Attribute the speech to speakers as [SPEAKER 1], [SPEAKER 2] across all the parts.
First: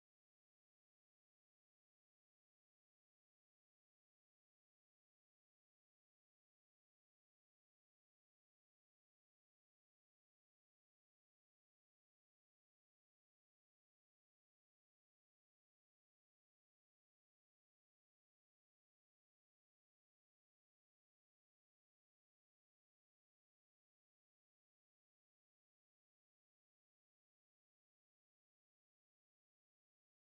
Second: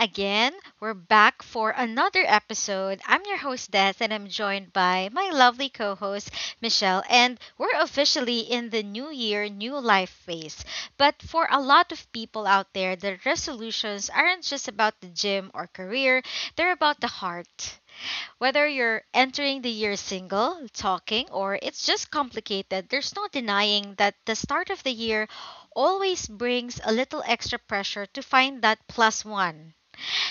[SPEAKER 1] Again, we're back for another episode. I'm your host, Des, and I'm joined by my lovely co host, Michelle. And we're officially in the new year, new life phase. But for a lot of people out there, the resolutions aren't just about the gym or career, they're about the heart. Whether you're entering the year single, talking, or it's just complicated, there's no denying that the start of the year always brings a little extra pressure to find that plus one.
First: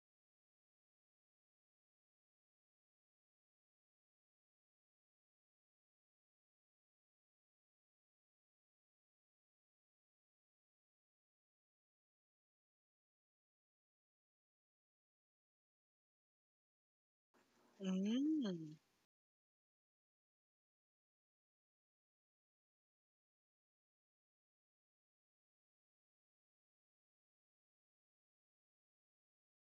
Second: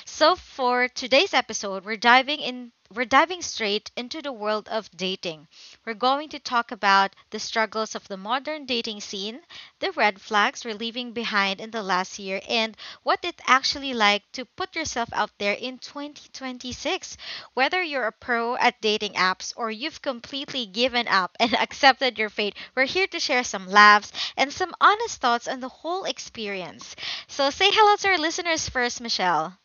[SPEAKER 1] So for today's episode, we're diving straight into the world of dating. We're going to talk about the struggles of the modern dating scene, the red flags we're leaving behind in the last year, and what it actually like to put yourself out there in 2026. Whether you're a pro
[SPEAKER 2] Mm.
[SPEAKER 1] at dating apps or you've completely given up and accepted your fate, we're here to share some laughs and some honest thoughts on the whole experience. So say hello to our listeners first, Michelle.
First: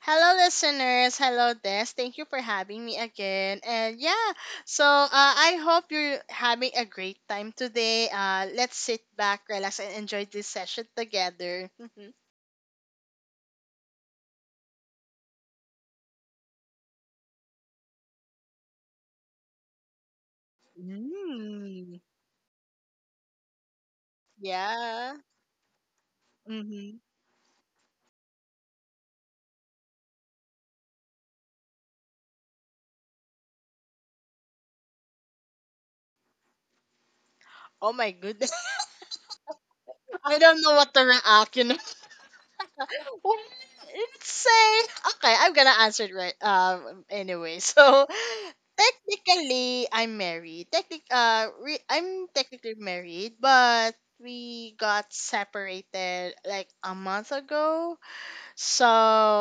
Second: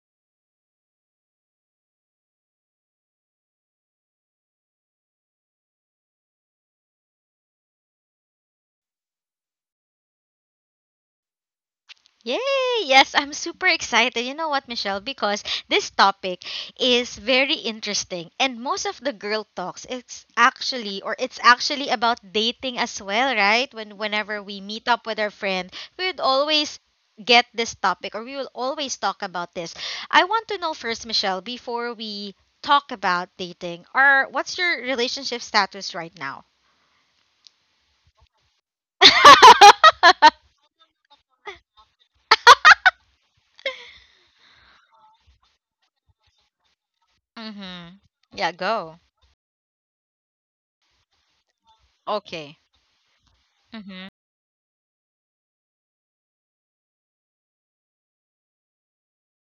[SPEAKER 2] Hello, listeners. Hello, Des. Thank you for having me again. And yeah, so I hope you're having a great time today. Let's sit back, relax, and enjoy this session together.
[SPEAKER 1] Yay! Yes, I'm super excited. You know what, Michelle? Because this topic is very interesting. And most of the girl talks, it's actually
[SPEAKER 2] Mm.
[SPEAKER 1] about dating as well, right? Whenever we meet up
[SPEAKER 2] Yeah.
[SPEAKER 1] with our friend, we would always
[SPEAKER 2] Mm-hmm.
[SPEAKER 1] get this topic or we will always talk about this. I want to know first, Michelle, before we talk about dating, or what's your relationship status right now?
[SPEAKER 2] Oh my goodness. I don't know what to react. Let's say okay, I'm gonna answer it right anyway.
[SPEAKER 1] Mhm.
[SPEAKER 2] So
[SPEAKER 1] Yeah, go.
[SPEAKER 2] technically I'm married. I'm
[SPEAKER 1] Okay.
[SPEAKER 2] technically married, but
[SPEAKER 1] Mm-hmm.
[SPEAKER 2] we got separated like a month ago. So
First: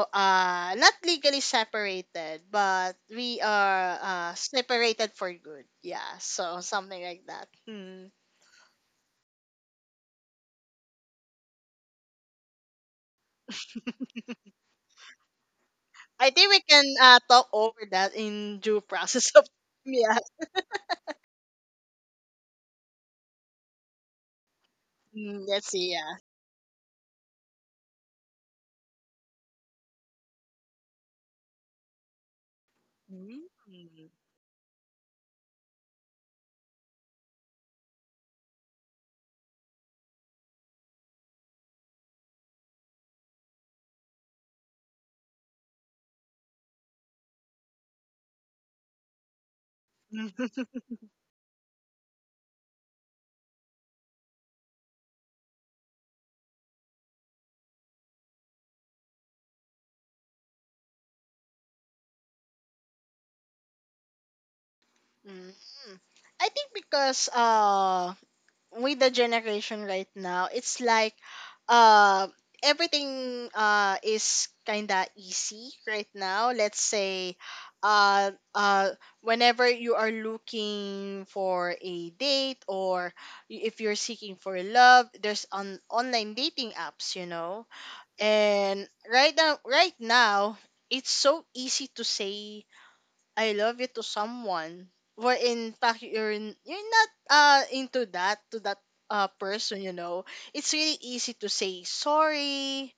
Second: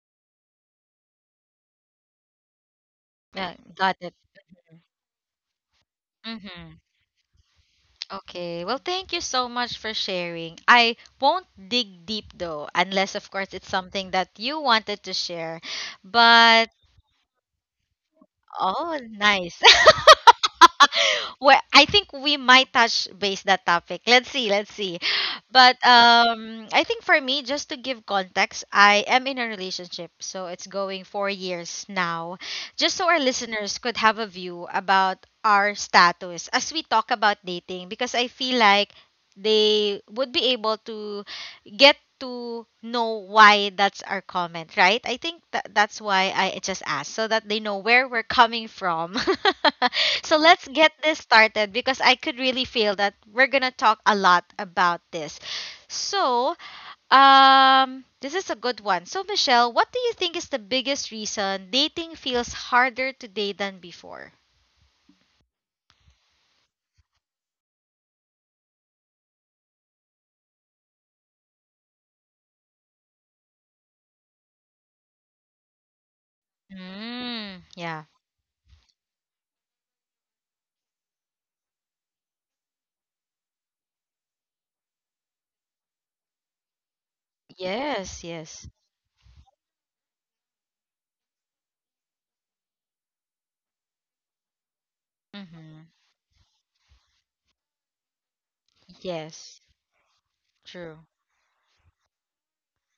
[SPEAKER 2] not legally separated, but we
[SPEAKER 1] Yeah,
[SPEAKER 2] are
[SPEAKER 1] got it.
[SPEAKER 2] separated for good. Yeah, so
[SPEAKER 1] Mm-hmm.
[SPEAKER 2] something like that. Hmm.
[SPEAKER 1] Okay. Well, thank you so much for sharing. I won't dig deep though, unless of course it's something that you wanted to share.
[SPEAKER 2] I think we
[SPEAKER 1] But
[SPEAKER 2] can talk over that in due
[SPEAKER 1] oh,
[SPEAKER 2] process of
[SPEAKER 1] nice.
[SPEAKER 2] yeah.
[SPEAKER 1] Well, I think we might touch base that topic. Let's see, let's see.
[SPEAKER 2] Mm, let's
[SPEAKER 1] But
[SPEAKER 2] see, yeah.
[SPEAKER 1] um, I think for me, just to give context, I am in a relationship, so it's going 4 years now. Just so our
[SPEAKER 2] Mm.
[SPEAKER 1] listeners could have a view about our status as we talk about dating, because I feel like they would be able to get to know why that's our comment, right? I think that's why I just asked so that they know where we're coming from. So let's get this started because I could really feel that we're going to talk a lot about this. So, this is a good one. So, Michelle, what do you think is the biggest reason dating feels harder today than before?
[SPEAKER 2] Mm. I think because with the generation right now, it's like uh everything is kinda easy right now. Let's say
[SPEAKER 1] Mm, yeah.
[SPEAKER 2] uh uh whenever you are looking for a date, or if you're seeking for love, there's on online dating apps, you know.
[SPEAKER 1] Yes, yes.
[SPEAKER 2] And right now it's so easy to say I love you to someone where in
[SPEAKER 1] Mhm.
[SPEAKER 2] fact you're not into that
[SPEAKER 1] Yes.
[SPEAKER 2] person, you know. It's
[SPEAKER 1] True.
[SPEAKER 2] really easy to say sorry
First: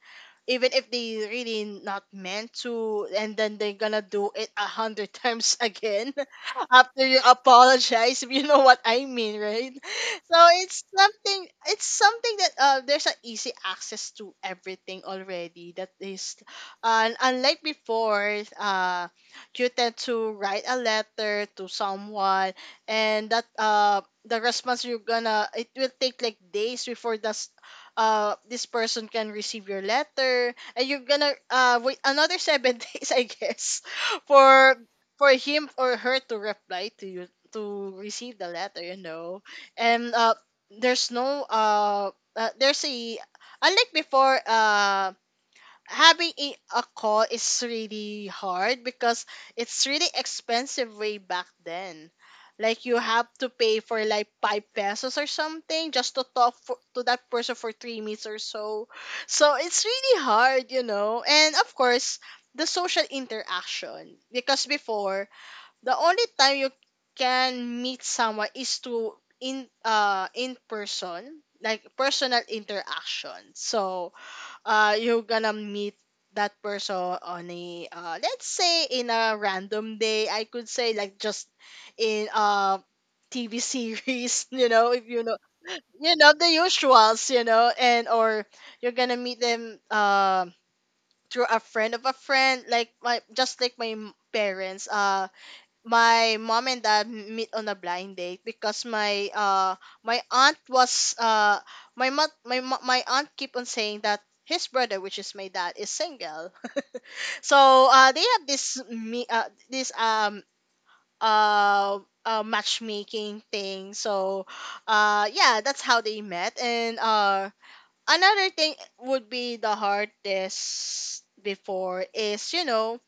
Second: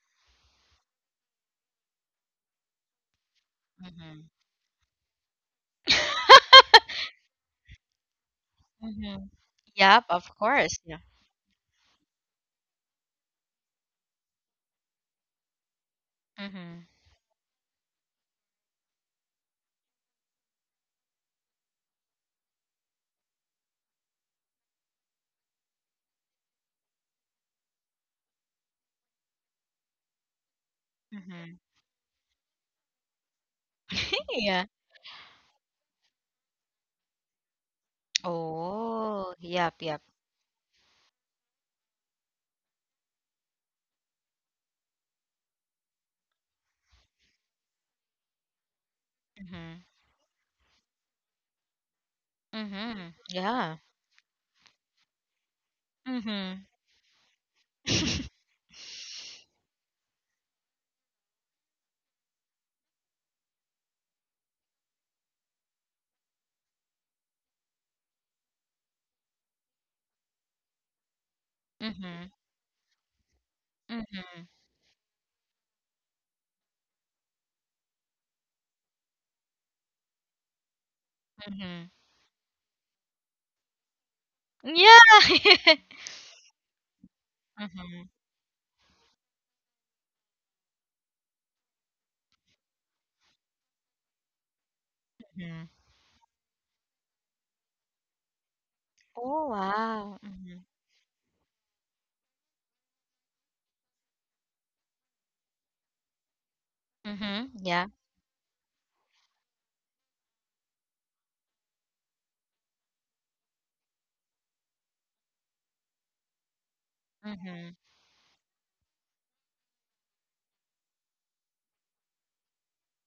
[SPEAKER 2] even if they really not meant to, and then they're gonna
[SPEAKER 1] Mhm.
[SPEAKER 2] do it a hundred times again after you apologize, if you know what I
[SPEAKER 1] Mhm.
[SPEAKER 2] mean, right?
[SPEAKER 1] Yep, of
[SPEAKER 2] So
[SPEAKER 1] course.
[SPEAKER 2] it's
[SPEAKER 1] Yeah.
[SPEAKER 2] something it's something that, there's an easy access to everything already that is.
[SPEAKER 1] Mhm.
[SPEAKER 2] And unlike before, you tend to write a letter to someone, and that the response you're gonna, it will take like days before this this person can receive your letter, and you're gonna
[SPEAKER 1] Mhm.
[SPEAKER 2] wait another 7 days, I guess,
[SPEAKER 1] Yeah.
[SPEAKER 2] for him or her to reply to you, to receive the letter, you
[SPEAKER 1] Oh,
[SPEAKER 2] know.
[SPEAKER 1] yep, yep.
[SPEAKER 2] And there's no there's a, unlike before, having a call is really hard because
[SPEAKER 1] Mhm.
[SPEAKER 2] it's really expensive way back then. Like you
[SPEAKER 1] Mhm.
[SPEAKER 2] have to pay
[SPEAKER 1] Yeah.
[SPEAKER 2] for like 5 pesos or something just to talk
[SPEAKER 1] Mhm.
[SPEAKER 2] for, to that person for 3 minutes or so. So it's really hard, you know. And of course, the social interaction, because before, the only time you can meet someone is to in person, like
[SPEAKER 1] Mhm.
[SPEAKER 2] personal interaction. So
[SPEAKER 1] Mhm.
[SPEAKER 2] you're gonna meet that person on a, let's say in a random day, I could say, like just
[SPEAKER 1] Mhm.
[SPEAKER 2] in TV series, you know, if you know,
[SPEAKER 1] Yeah.
[SPEAKER 2] you know, the usuals, you know. And
[SPEAKER 1] Mhm.
[SPEAKER 2] or you're gonna meet them through a friend of a friend, like my just like my parents.
[SPEAKER 1] Mhm.
[SPEAKER 2] My mom and dad meet on a blind date because my
[SPEAKER 1] Oh,
[SPEAKER 2] my
[SPEAKER 1] wow.
[SPEAKER 2] aunt
[SPEAKER 1] Mhm.
[SPEAKER 2] was my mom my mo- my aunt keep on saying that his brother, which is my dad, is single.
[SPEAKER 1] Mhm.
[SPEAKER 2] So
[SPEAKER 1] Yeah.
[SPEAKER 2] they have this uh, matchmaking thing. So yeah, that's how they met. And
[SPEAKER 1] Mhm.
[SPEAKER 2] another thing would be the hardest before is, you know,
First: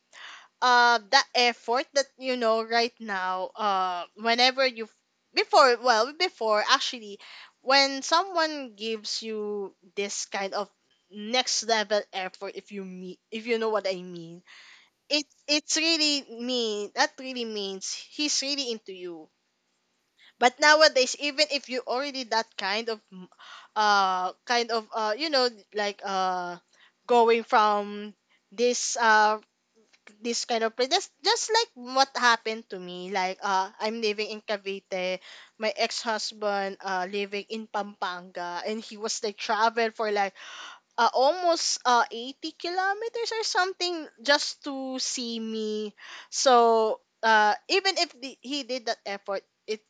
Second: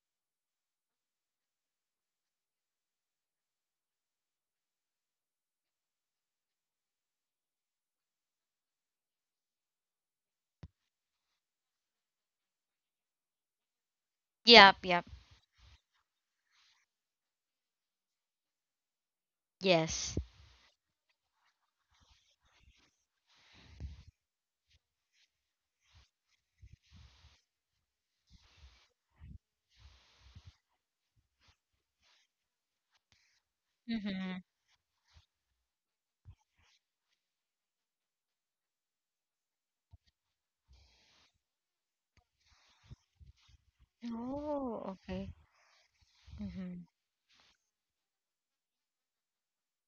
[SPEAKER 2] that effort that, you know, right now whenever you, before, well before actually, when someone gives you this kind of next level effort, if you meet, if you know what I mean,
[SPEAKER 1] Yep, yep.
[SPEAKER 2] it it's really mean that really means he's really into you.
[SPEAKER 1] Yes.
[SPEAKER 2] But nowadays, even if you already that kind of, kind of, you know, like, going from this uh this kind of place. That's just like what happened to me. Like, I'm living in
[SPEAKER 1] Mhm.
[SPEAKER 2] Cavite. My ex-husband living in Pampanga, and he was like travel for like, almost 80 kilometers or something just
[SPEAKER 1] Oh,
[SPEAKER 2] to
[SPEAKER 1] okay.
[SPEAKER 2] see me.
[SPEAKER 1] Mhm.
[SPEAKER 2] So even if he did that effort, it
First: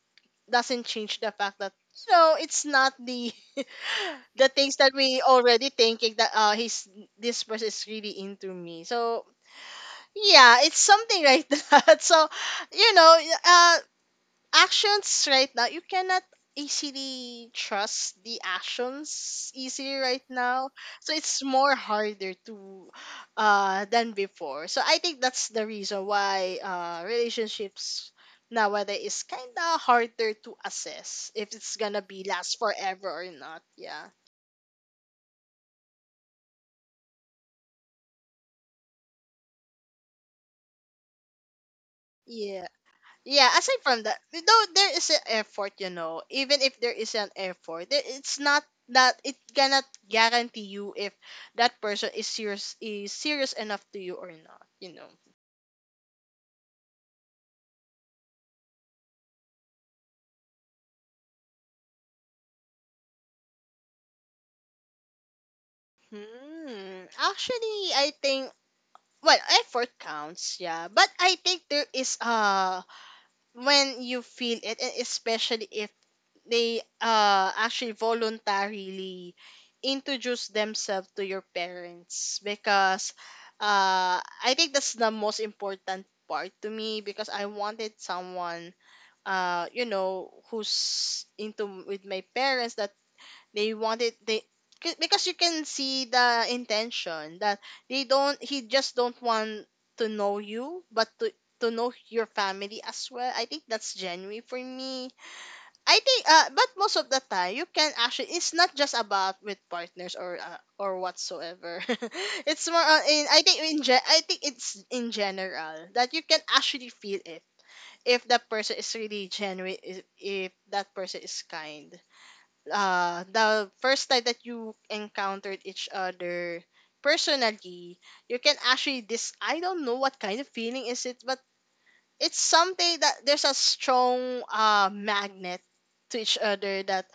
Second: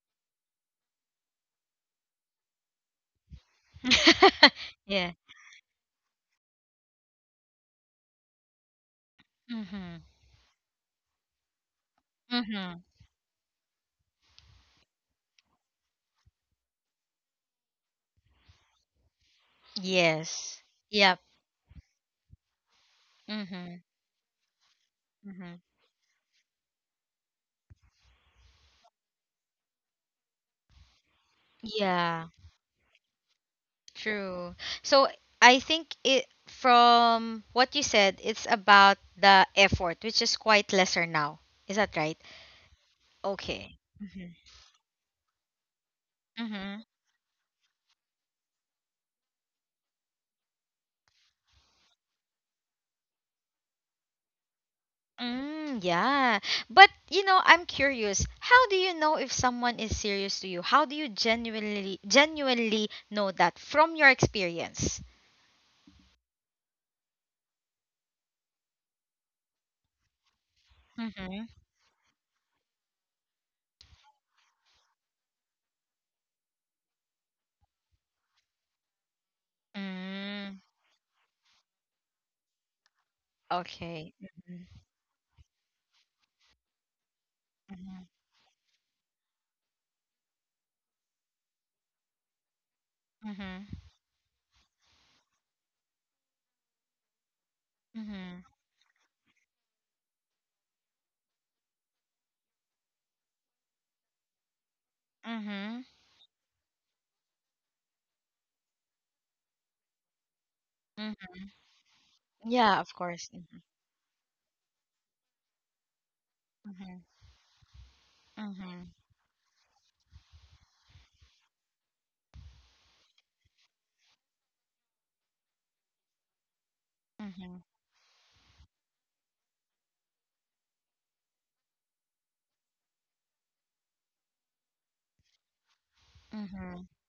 [SPEAKER 2] doesn't change the fact that, you know, it's not the the things that
[SPEAKER 1] Yeah.
[SPEAKER 2] we already thinking that, he's, this person is really into me. So
[SPEAKER 1] Mhm.
[SPEAKER 2] yeah, it's something like that. So,
[SPEAKER 1] Mhm.
[SPEAKER 2] you know, actions right now, you cannot easily trust the actions easily right
[SPEAKER 1] Yes.
[SPEAKER 2] now. So
[SPEAKER 1] Yep.
[SPEAKER 2] it's more harder to
[SPEAKER 1] Mhm.
[SPEAKER 2] than before. So I think that's
[SPEAKER 1] Mhm.
[SPEAKER 2] the reason why relationships nowadays is kind of harder to assess if it's gonna be
[SPEAKER 1] Yeah.
[SPEAKER 2] last forever or not. Yeah.
[SPEAKER 1] True. So I think it from what you said, it's about the effort, which is quite lesser now. Is that right?
[SPEAKER 2] Yeah, yeah
[SPEAKER 1] Okay.
[SPEAKER 2] aside from that,
[SPEAKER 1] Mm-hmm.
[SPEAKER 2] though, there is an effort, you know. Even if
[SPEAKER 1] Mm-hmm.
[SPEAKER 2] there is an effort, it's not that, it cannot guarantee you if that person is serious enough to you or not, you know.
[SPEAKER 1] Mm, yeah. But you know, I'm curious. How do you know if someone is serious to you? How do you genuinely know that from your experience?
[SPEAKER 2] Hmm, actually, I think, well, effort counts, yeah, but I
[SPEAKER 1] Mm-hmm.
[SPEAKER 2] think there is, when you feel it, and especially if they actually voluntarily introduce
[SPEAKER 1] Mm,
[SPEAKER 2] themselves to your parents. Because
[SPEAKER 1] okay.
[SPEAKER 2] I
[SPEAKER 1] Mm-hmm.
[SPEAKER 2] think that's the most important part to me, because I wanted
[SPEAKER 1] Mm-hmm.
[SPEAKER 2] someone you know, who's into, with my parents, that they wanted, because you can see the intention that they
[SPEAKER 1] Mm-hmm.
[SPEAKER 2] don't he just don't want to know you, but to know your family as well. I think that's genuine for me.
[SPEAKER 1] Mm-hmm.
[SPEAKER 2] I think, but most of the time you can actually, it's not just about with partners or, or
[SPEAKER 1] Mm-hmm.
[SPEAKER 2] whatsoever. It's more
[SPEAKER 1] Yeah, of
[SPEAKER 2] on in,
[SPEAKER 1] course.
[SPEAKER 2] I think, I think it's in general, that you can actually
[SPEAKER 1] Mm-hmm.
[SPEAKER 2] feel it if that person
[SPEAKER 1] Mm-hmm.
[SPEAKER 2] is really genuine, if that person is kind. The first time that you encountered each other
[SPEAKER 1] Mm-hmm.
[SPEAKER 2] personally, you can actually, this, I don't know what kind of feeling is it, but it's something that there's a strong magnet to each other,
[SPEAKER 1] Mm-hmm.
[SPEAKER 2] that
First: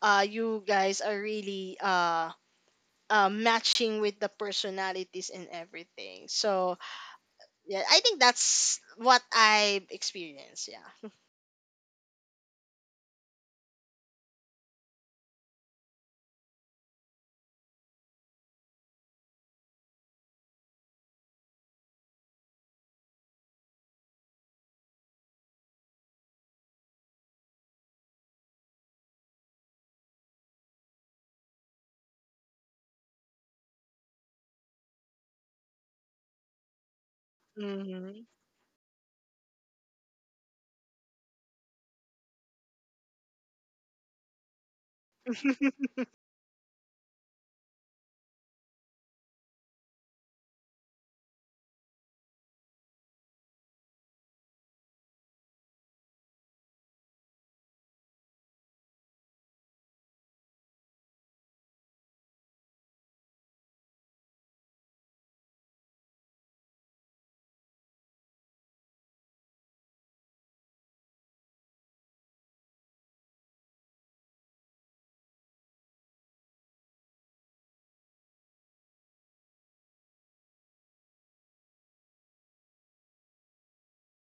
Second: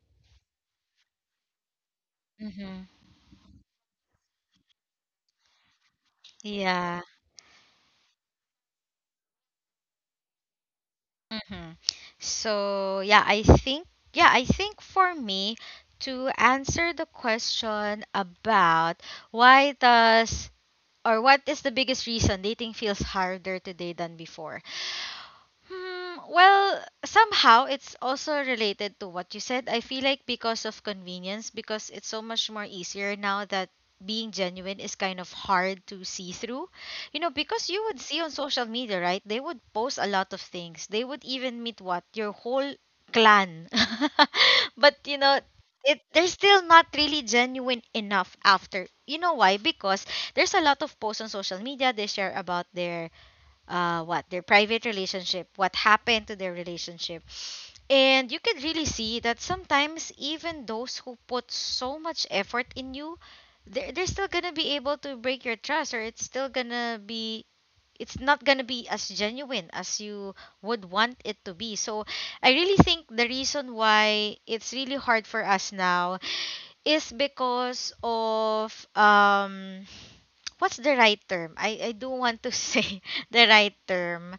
[SPEAKER 2] you guys are really
[SPEAKER 1] Mm-hmm.
[SPEAKER 2] matching with the personalities and everything. So,
[SPEAKER 1] Yeah.
[SPEAKER 2] yeah, I think that's what I've experienced. Yeah.
[SPEAKER 1] Mm-hmm. So, yeah, I think for me to answer the question about why does or what is the biggest reason dating feels harder today than before? Hmm, well, somehow it's also related to what you said. I feel like because of convenience, because it's so much more easier now that being genuine is kind of hard to see through. You know, because you would see
[SPEAKER 2] Mm-hmm.
[SPEAKER 1] on social media, right? They would post a lot of things. They would even meet what? Your whole clan. But, you know, it, they're still not really genuine enough after. You know why? Because there's a lot of posts on social media. They share about their what their private relationship, what happened to their relationship. And you can really see that sometimes even those who put so much effort in you, they're still gonna be able to break your trust or it's not gonna be as genuine as you would want it to be. So I really think the reason why it's really hard for us now is because of what's the right term? I do want to say the right term.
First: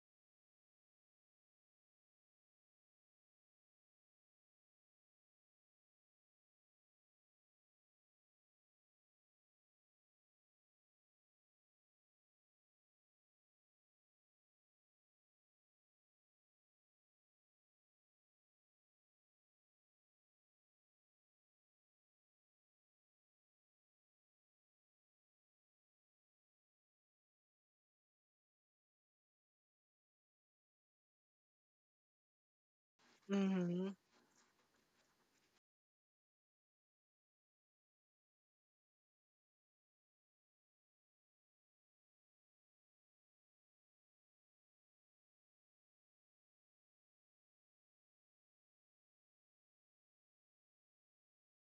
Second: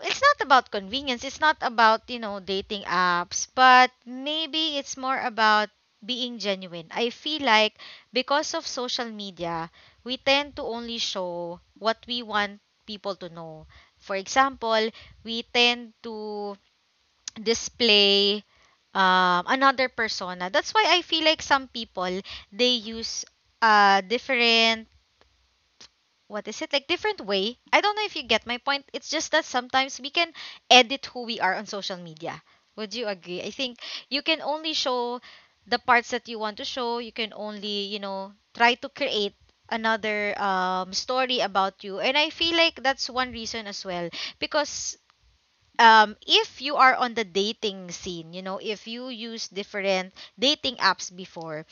[SPEAKER 1] It's not about convenience. It's not about, you know, dating apps, but maybe it's more about being genuine. I feel like because of social media, we tend to only show what we want people to know. For example, we tend to display another persona. That's why I feel like some people they use different what is it like different way. I don't know if you get my point. It's just that sometimes we can edit who we are on social media. Would you agree? I think
[SPEAKER 2] Mm-hmm.
[SPEAKER 1] you can only show the parts that you want to show. You can only, you know, try to create another story about you. And I feel like that's one reason as well because if you are on the dating scene, you know, if you use different dating apps before,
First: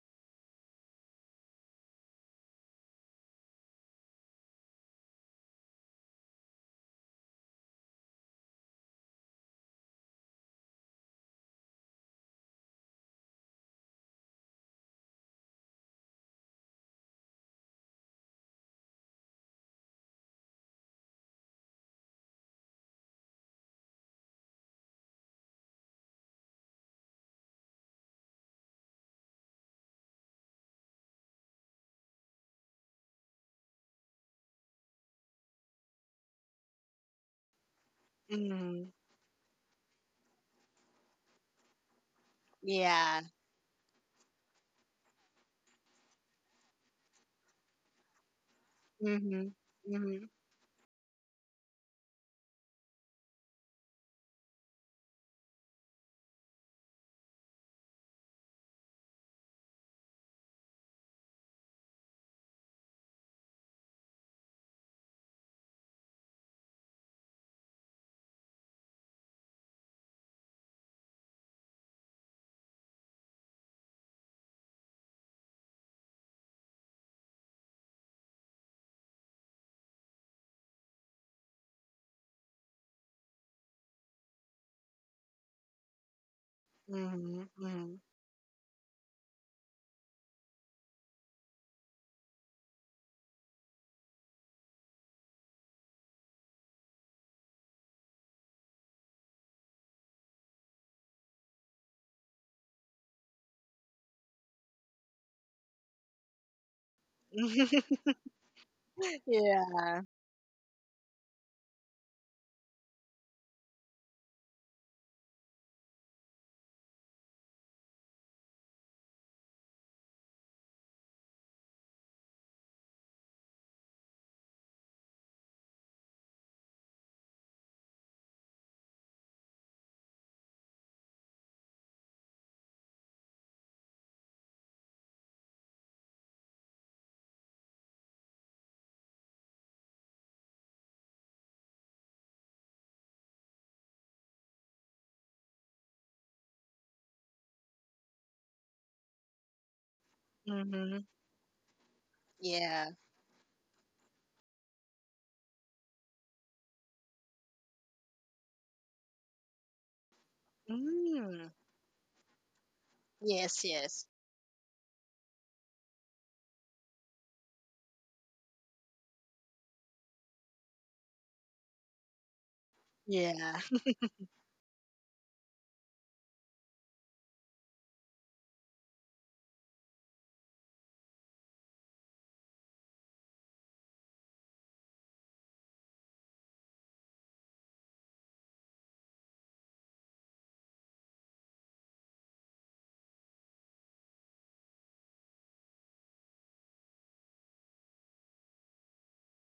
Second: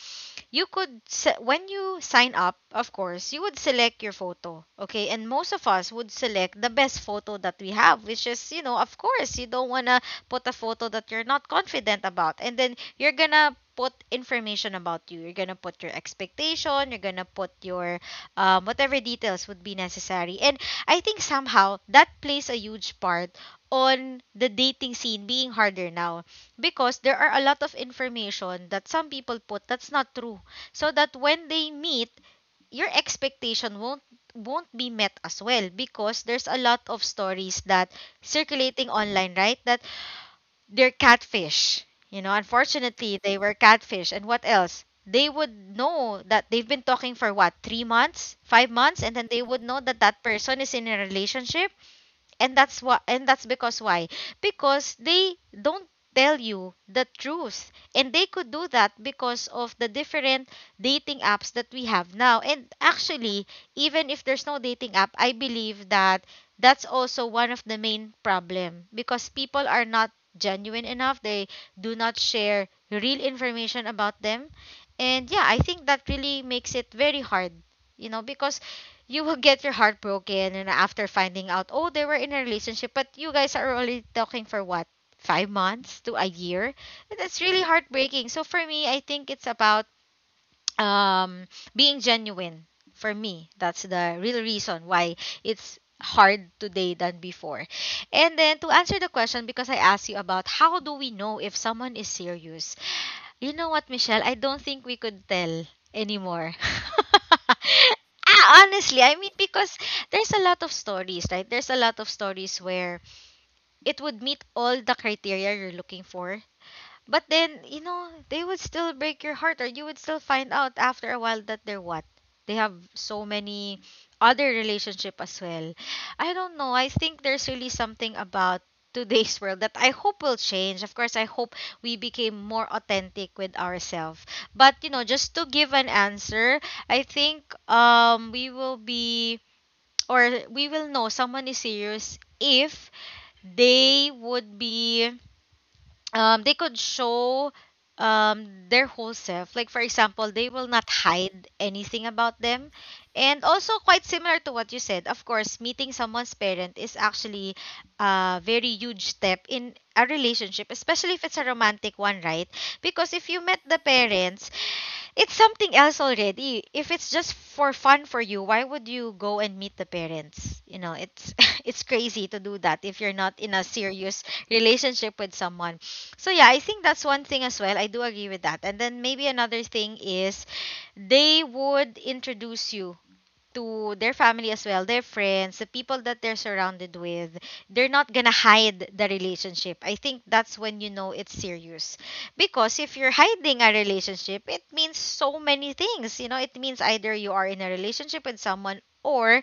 [SPEAKER 1] you could when you sign up, of course you would select your photo. Okay, and most of us would select the best photo that we have, which is, you know, of course you don't want to put a photo that you're not confident about. And then you're gonna put information about you, you're gonna put your expectation, you're gonna put your whatever details would be necessary. And I think somehow that plays a huge part on the dating scene being harder now because there are a lot of information that some people put that's not true. So that when they meet, your expectation won't be met as well, because there's a lot of stories that circulating
[SPEAKER 2] Mm-hmm.
[SPEAKER 1] online, right? That they're catfish. You know, unfortunately
[SPEAKER 2] Yeah.
[SPEAKER 1] they were catfish. And what else, they would know that they've been talking for what, 3 months, 5 months, and then they
[SPEAKER 2] Mm-hmm.
[SPEAKER 1] would know that that
[SPEAKER 2] Mm-hmm.
[SPEAKER 1] person is in a relationship. And that's because why? Because they don't tell you the truth, and they could do that because of the different dating apps that we have now. And actually, even if there's no dating app, I believe that that's also one of the main problem, because people are not genuine enough, they do not share real information about them. And yeah, I think that really makes it very hard, you know, because you will get your heart broken and after finding out, oh, they were in a relationship, but you guys are only talking for what, 5 months to a year. And
[SPEAKER 2] Mm-hmm.
[SPEAKER 1] that's really
[SPEAKER 2] Mm-hmm.
[SPEAKER 1] heartbreaking. So for me, I think it's about um being genuine. For me, that's the real reason why it's hard today than before. And then to answer the question, because I asked you about how do we know if someone is serious. You know what, Michelle? I don't think we could tell anymore. Ah, honestly, I mean, because
[SPEAKER 2] Yeah.
[SPEAKER 1] there's a lot of stories, right? There's a lot of stories where it would meet all the criteria you're looking for. But then, you know, they would still break your heart or you would still find out after a while that they're what? They have so many other relationship as well. I don't know. I think there's really something about today's world that I hope will change. Of course, I hope we became more authentic with ourselves. But, you know, just to give an answer, I think we will be or we will know someone is serious if they would be they could show their whole self, like for example they will not
[SPEAKER 2] Mm-hmm.
[SPEAKER 1] hide anything about them.
[SPEAKER 2] Yeah.
[SPEAKER 1] And also quite similar to what you said, of course meeting someone's parent is actually a very huge step in a relationship, especially if it's a
[SPEAKER 2] Mm.
[SPEAKER 1] romantic one, right? Because if you met
[SPEAKER 2] Yes,
[SPEAKER 1] the
[SPEAKER 2] yes.
[SPEAKER 1] parents, it's something else already. If it's just for fun for you, why would you go and meet the parents? You know, it's it's crazy to do that if you're not in
[SPEAKER 2] Yeah.
[SPEAKER 1] a serious relationship with someone. So yeah, I think that's one thing as well. I do agree with that. And then maybe another thing is they would introduce you to their family as well, their friends, the people that they're surrounded with, they're not gonna hide the relationship. I think that's when you know it's serious. Because if you're hiding a relationship, it means so many things. You know, it means either you are in a relationship with someone or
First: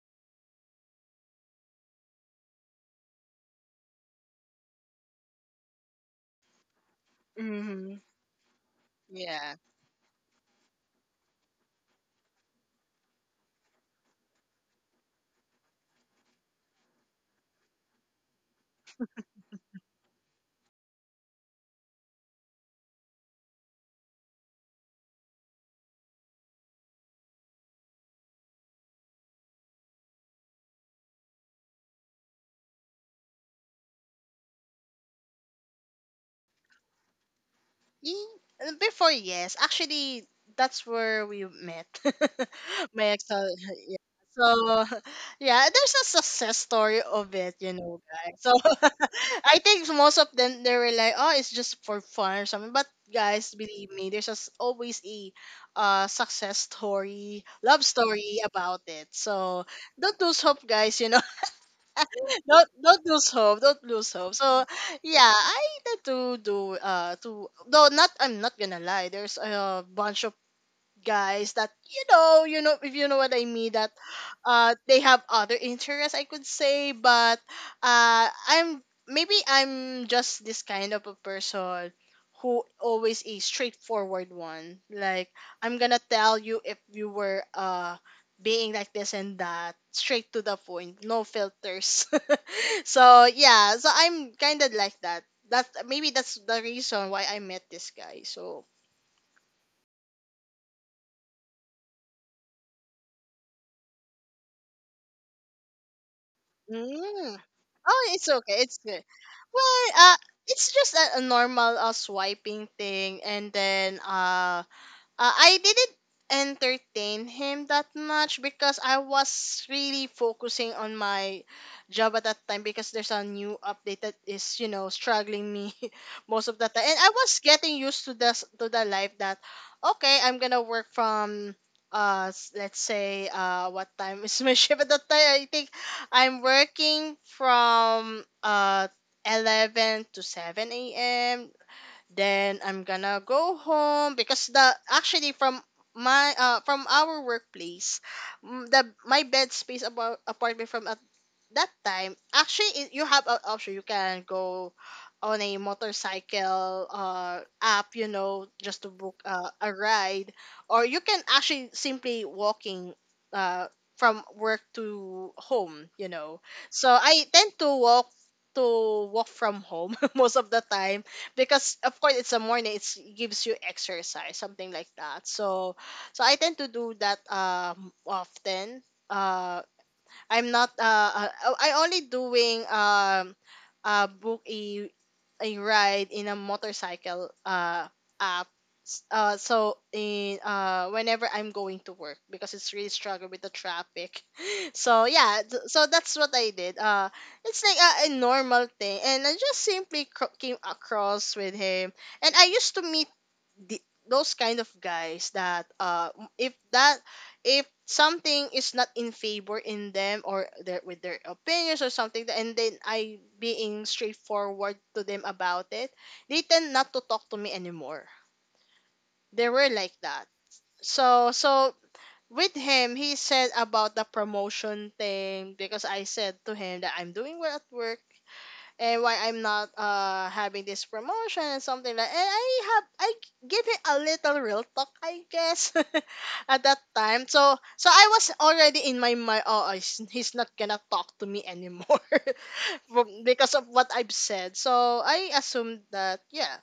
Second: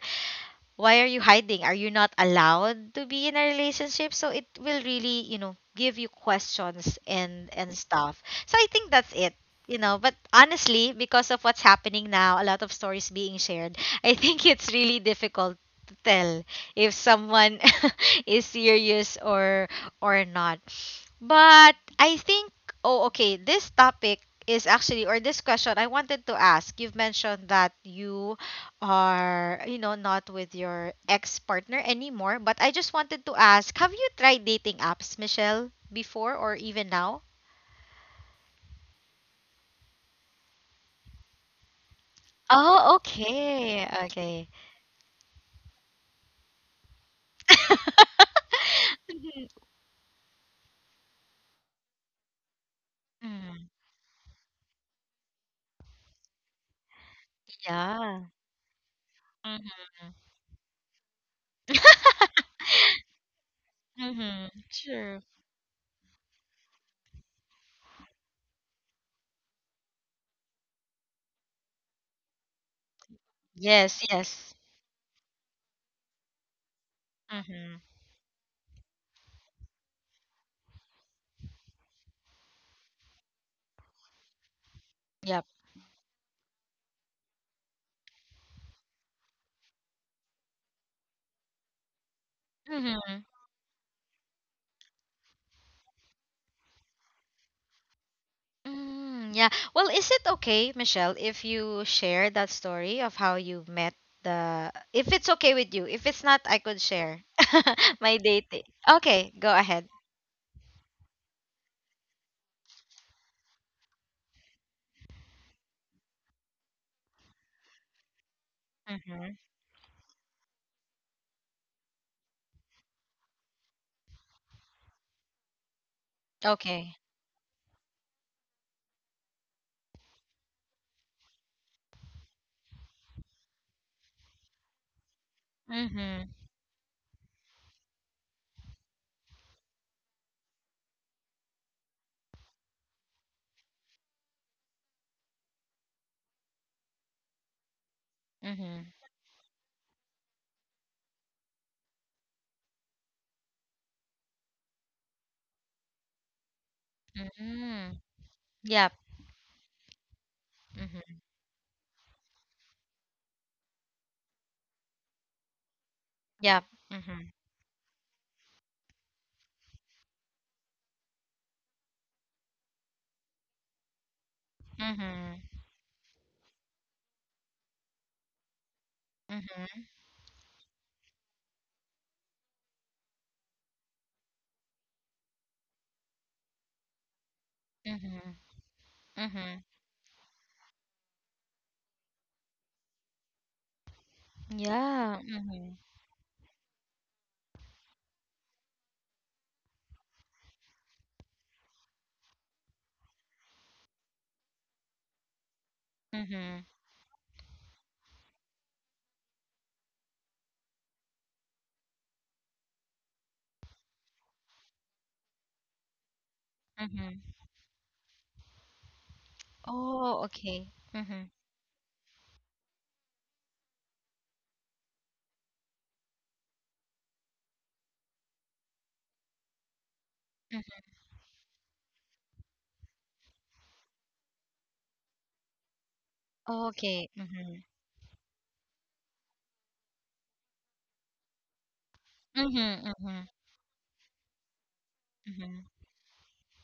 [SPEAKER 1] why are you hiding? Are you not allowed to be in a relationship? So it will really, you know, give you questions and
[SPEAKER 2] Mm-hmm.
[SPEAKER 1] stuff. So I think that's it.
[SPEAKER 2] Yeah.
[SPEAKER 1] You know, but honestly, because of what's happening now, a lot of stories being shared, I think it's really difficult to tell if someone is serious or not. But I think, oh, okay, this topic is actually, or this question I wanted to ask. You've mentioned that you are, not with your ex partner anymore. But I just wanted to ask, have you tried dating apps, Michelle, before or even now?
[SPEAKER 2] Ye- Before, yes. Actually, that's where we met.
[SPEAKER 1] Oh,
[SPEAKER 2] My ex.
[SPEAKER 1] okay.
[SPEAKER 2] Yeah.
[SPEAKER 1] Okay.
[SPEAKER 2] So, yeah, there's a success story of it, you know, guys. So, I think most of them they were like, oh, it's just for fun or something. But guys,
[SPEAKER 1] Mm,
[SPEAKER 2] believe me, there's just always a, success story, love
[SPEAKER 1] yeah.
[SPEAKER 2] story about it. So
[SPEAKER 1] Mm-hmm.
[SPEAKER 2] don't lose hope, guys. You know. Don't lose hope. Don't lose hope. So
[SPEAKER 1] Sure.
[SPEAKER 2] yeah, I needed to do to though, not, I'm not gonna lie. There's a bunch of guys that, if you know what I mean, that
[SPEAKER 1] Yes, yes.
[SPEAKER 2] they have other interests, I could say, but
[SPEAKER 1] Mm-hmm.
[SPEAKER 2] I'm, maybe I'm just this kind of a person who always a straightforward one, like
[SPEAKER 1] Yep.
[SPEAKER 2] I'm gonna tell you if you were being like this and that, straight to the point, no filters.
[SPEAKER 1] Mm-hmm.
[SPEAKER 2] So yeah, so I'm kind of like that. That's maybe that's the reason why I met this guy. So.
[SPEAKER 1] Mm, yeah. Well, is it okay, Michelle, if you share that story of how you met the if it's okay with you. If it's not, I could share
[SPEAKER 2] Mm. Oh,
[SPEAKER 1] my
[SPEAKER 2] it's okay.
[SPEAKER 1] dating.
[SPEAKER 2] It's good.
[SPEAKER 1] Okay, go
[SPEAKER 2] Well,
[SPEAKER 1] ahead.
[SPEAKER 2] it's just a normal, swiping thing, and then, I didn't entertain him that much because I
[SPEAKER 1] Mm-hmm.
[SPEAKER 2] was really focusing on my job at that time, because there's a new update that is, you know, struggling me most of the time.
[SPEAKER 1] Okay.
[SPEAKER 2] And I was getting used to this, to the life that, okay, I'm gonna work from, let's say, what time is my shift at that time? I think
[SPEAKER 1] Mm-hmm.
[SPEAKER 2] I'm working from 11 to 7 a.m., then I'm gonna go home because the actually from my from our workplace, the
[SPEAKER 1] Mm-hmm.
[SPEAKER 2] my bed space about apartment from that time, actually, it, you have an option, you can go on a motorcycle
[SPEAKER 1] Mm-hmm.
[SPEAKER 2] app, you know, just to
[SPEAKER 1] Yep.
[SPEAKER 2] book a ride, or you
[SPEAKER 1] Mm-hmm.
[SPEAKER 2] can actually simply walking uh from work to home, you know.
[SPEAKER 1] Yep.
[SPEAKER 2] So
[SPEAKER 1] Mm-hmm.
[SPEAKER 2] I tend to walk from home most of the time, because of course it's a morning, it gives you exercise, something like that.
[SPEAKER 1] Mm-hmm.
[SPEAKER 2] So so I tend to do that often. uh
[SPEAKER 1] Mm-hmm.
[SPEAKER 2] I'm not I only doing book a ride in a motorcycle
[SPEAKER 1] Mm-hmm.
[SPEAKER 2] app.
[SPEAKER 1] Mm-hmm.
[SPEAKER 2] So in, whenever I'm going to work, because it's really struggle with the traffic. So
[SPEAKER 1] Yeah.
[SPEAKER 2] yeah,
[SPEAKER 1] Mm-hmm.
[SPEAKER 2] so that's what I did. It's like a normal thing, and I just simply came across with him, and I used to meet the, those kind of guys that if
[SPEAKER 1] Mm-hmm.
[SPEAKER 2] that if something is not in favor in them or their with their opinions or something, and then I being straightforward to them about it, they tend not to
[SPEAKER 1] Mm-hmm.
[SPEAKER 2] talk to me anymore. They were like
[SPEAKER 1] Oh,
[SPEAKER 2] that.
[SPEAKER 1] okay. Mm-hmm.
[SPEAKER 2] So with him, he said about the promotion thing because I said to him that I'm doing well at work and why I'm not having this
[SPEAKER 1] Mm-hmm.
[SPEAKER 2] promotion and something like, and I give it a little real talk, I guess. At that
[SPEAKER 1] Okay.
[SPEAKER 2] time, so
[SPEAKER 1] Mm-hmm.
[SPEAKER 2] so I was already in my mind, oh, he's not gonna talk to me anymore.
[SPEAKER 1] Mm-hmm. Mm-hmm.
[SPEAKER 2] Because of what I've said, so I
[SPEAKER 1] Mm-hmm.
[SPEAKER 2] assumed that. Yeah,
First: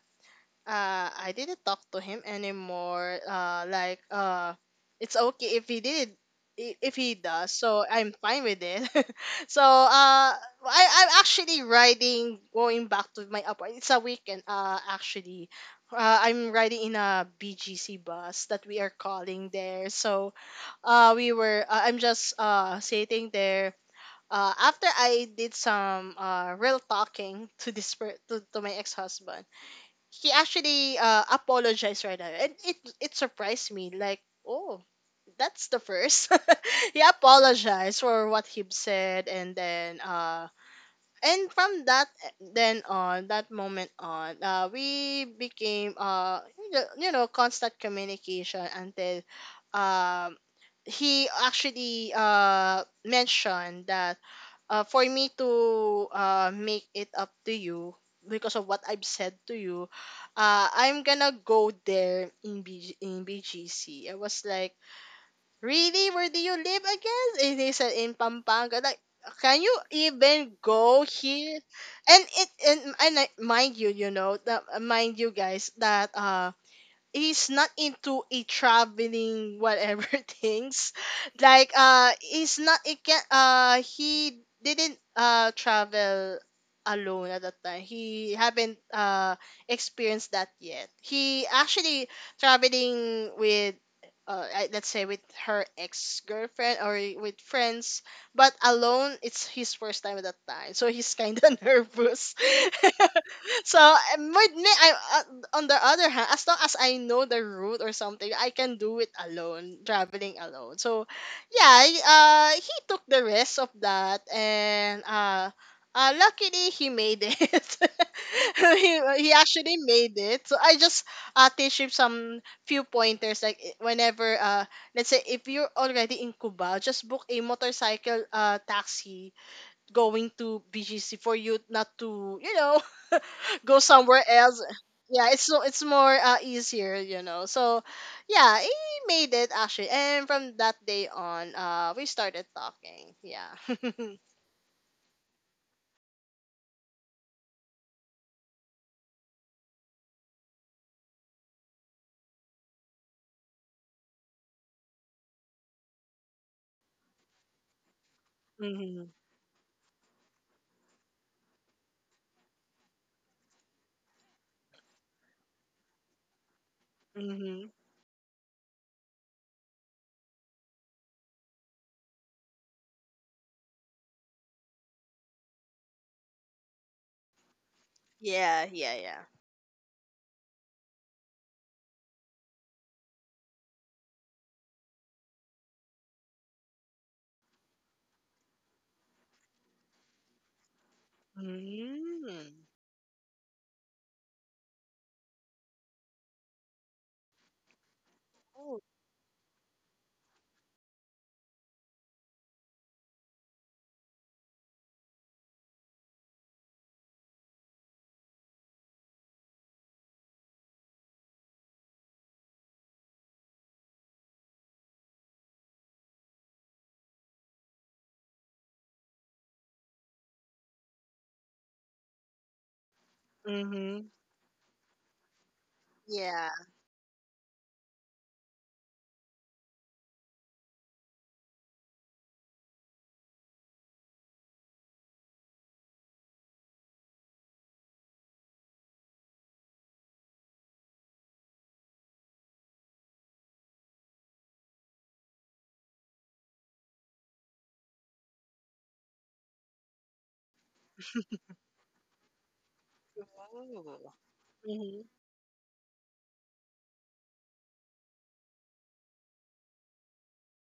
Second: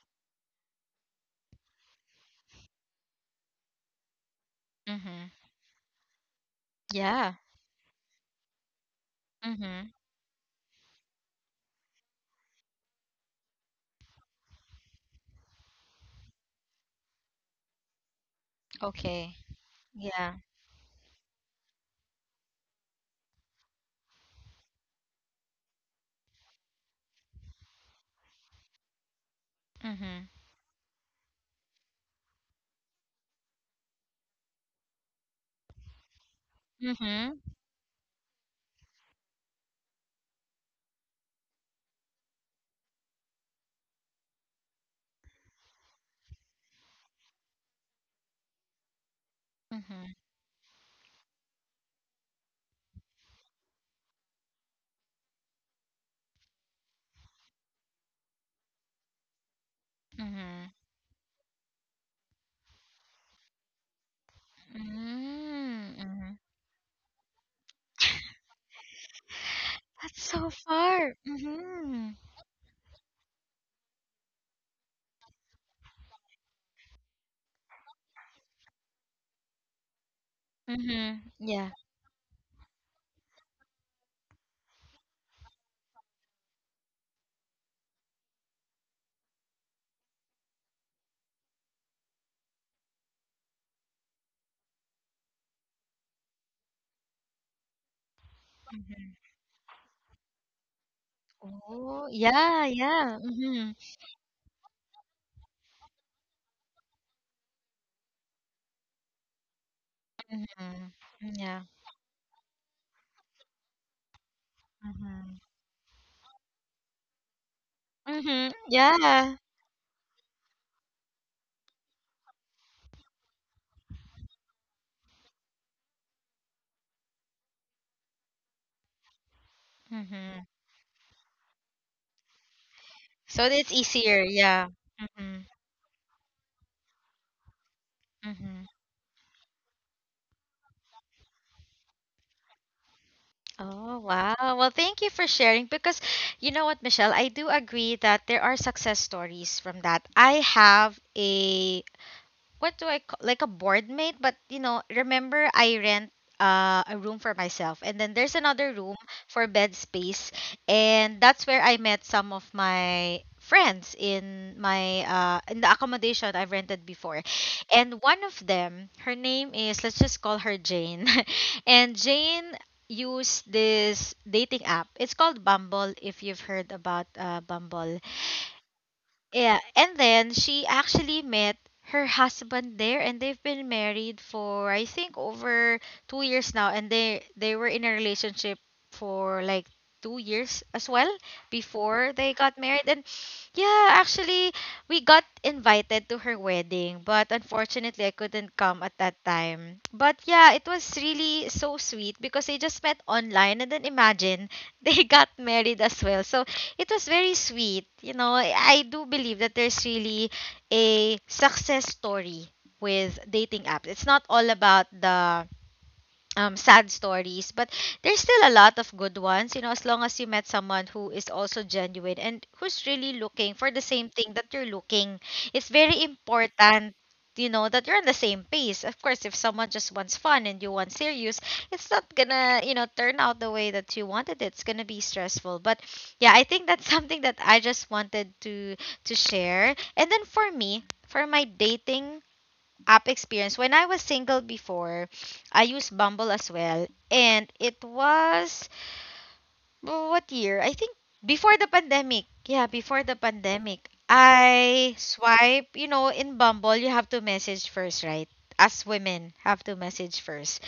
[SPEAKER 2] I didn't talk to him anymore. It's
[SPEAKER 1] Mm-hmm.
[SPEAKER 2] okay if he did, if he
[SPEAKER 1] Yeah.
[SPEAKER 2] does. So I'm fine with it. so
[SPEAKER 1] Mm-hmm.
[SPEAKER 2] uh, I I'm actually riding going back to my apartment. It's a weekend. Actually, I'm riding in a BGC bus that we are
[SPEAKER 1] Okay.
[SPEAKER 2] calling there. So
[SPEAKER 1] Yeah.
[SPEAKER 2] we were. I'm just sitting there. After I did some real talking to to my ex husband,
[SPEAKER 1] Mm-hmm.
[SPEAKER 2] he actually apologized right now, and it surprised me. Like, oh, that's the first. He
[SPEAKER 1] Mm-hmm.
[SPEAKER 2] apologized for what he said, and then and from that then on that moment on, we became, you know, constant communication until
[SPEAKER 1] Mm-hmm.
[SPEAKER 2] um he actually mentioned that, for me to, make it up to you because of what I've said to you,
[SPEAKER 1] Mm-hmm.
[SPEAKER 2] I'm gonna go there in BGC. I was like,
[SPEAKER 1] Mm-hmm.
[SPEAKER 2] really? Where
[SPEAKER 1] Mm-hmm.
[SPEAKER 2] do you live again? And he said in Pampanga. Like, can you
[SPEAKER 1] That's so
[SPEAKER 2] even go
[SPEAKER 1] far.
[SPEAKER 2] here?
[SPEAKER 1] Mm-hmm.
[SPEAKER 2] And it and I, mind you, you know, that, mind you guys that he's not into a traveling, whatever, things.
[SPEAKER 1] Mm-hmm.
[SPEAKER 2] Like,
[SPEAKER 1] Yeah.
[SPEAKER 2] he's not it can he didn't travel alone at that time. He haven't experienced that yet. He actually traveling with, let's say, with her ex-girlfriend, or with friends, but alone, it's his first time at that time, so he's kind of
[SPEAKER 1] Oh,
[SPEAKER 2] nervous.
[SPEAKER 1] yeah, yeah. Mm-hmm.
[SPEAKER 2] So with me, I, on the other hand, as long as I know the route or something, I can do it alone, traveling alone. So,
[SPEAKER 1] Mm-hmm. Yeah.
[SPEAKER 2] yeah, he took the risk of that, and
[SPEAKER 1] Mm-hmm.
[SPEAKER 2] luckily he made it.
[SPEAKER 1] Mm-hmm.
[SPEAKER 2] He
[SPEAKER 1] Yeah.
[SPEAKER 2] actually made it. So I just teach him some few pointers, like, whenever, let's say, if you're already in Cuba, just book a motorcycle taxi going
[SPEAKER 1] Mm-hmm.
[SPEAKER 2] to BGC for you not to, you know,
[SPEAKER 1] So it's
[SPEAKER 2] go
[SPEAKER 1] easier.
[SPEAKER 2] somewhere else.
[SPEAKER 1] Yeah.
[SPEAKER 2] Yeah,
[SPEAKER 1] Mm-hmm.
[SPEAKER 2] it's more easier, you know. So,
[SPEAKER 1] Mm-hmm.
[SPEAKER 2] yeah, he made it actually, and from that day on, we started talking. Yeah.
[SPEAKER 1] Oh, wow. Well, thank you for sharing, because you know what, Michelle, I do agree that there are success stories from that. I have a, what do I call, like a board mate, but you know, remember I rent a room for myself, and then there's another room
[SPEAKER 2] Mhm.
[SPEAKER 1] for bed space, and that's where I met some of my friends in my in the accommodation I've rented before,
[SPEAKER 2] Mhm.
[SPEAKER 1] and one of them, her name is, let's just call her Jane, and Jane used this dating app. It's called Bumble. If you've heard about Bumble,
[SPEAKER 2] Yeah. Yeah. Yeah.
[SPEAKER 1] yeah, and then she actually met her husband there, and they've been married for I think over 2 years now, and they were in a relationship for like 2 years as well before
[SPEAKER 2] Mhm.
[SPEAKER 1] they got married. And yeah, actually we got invited to her wedding, but unfortunately I couldn't come at that time. But yeah, it was really so sweet because they just met online, and then imagine they got married as well. So it was very sweet. You know, I do believe that there's really a success story with dating apps. It's not all about the sad stories, but there's still a lot of good ones, you know, as long as you met someone who is also genuine and who's really looking for the
[SPEAKER 2] Mhm.
[SPEAKER 1] same thing that you're looking. It's very
[SPEAKER 2] Yeah.
[SPEAKER 1] important, you know, that you're on the same pace. Of course, if someone just wants fun and you want serious, it's not gonna, you know, turn out the way that you wanted. It's gonna be stressful. But yeah, I think that's something that I just wanted to share. And then for me, for my dating app experience. When I was single before, I used Bumble as well. And it was, oh, what year? I think before the pandemic. Yeah, before the pandemic.
[SPEAKER 2] Oh.
[SPEAKER 1] I
[SPEAKER 2] Mhm.
[SPEAKER 1] swipe, you know, in Bumble you have to message first, right? Us women have to message first.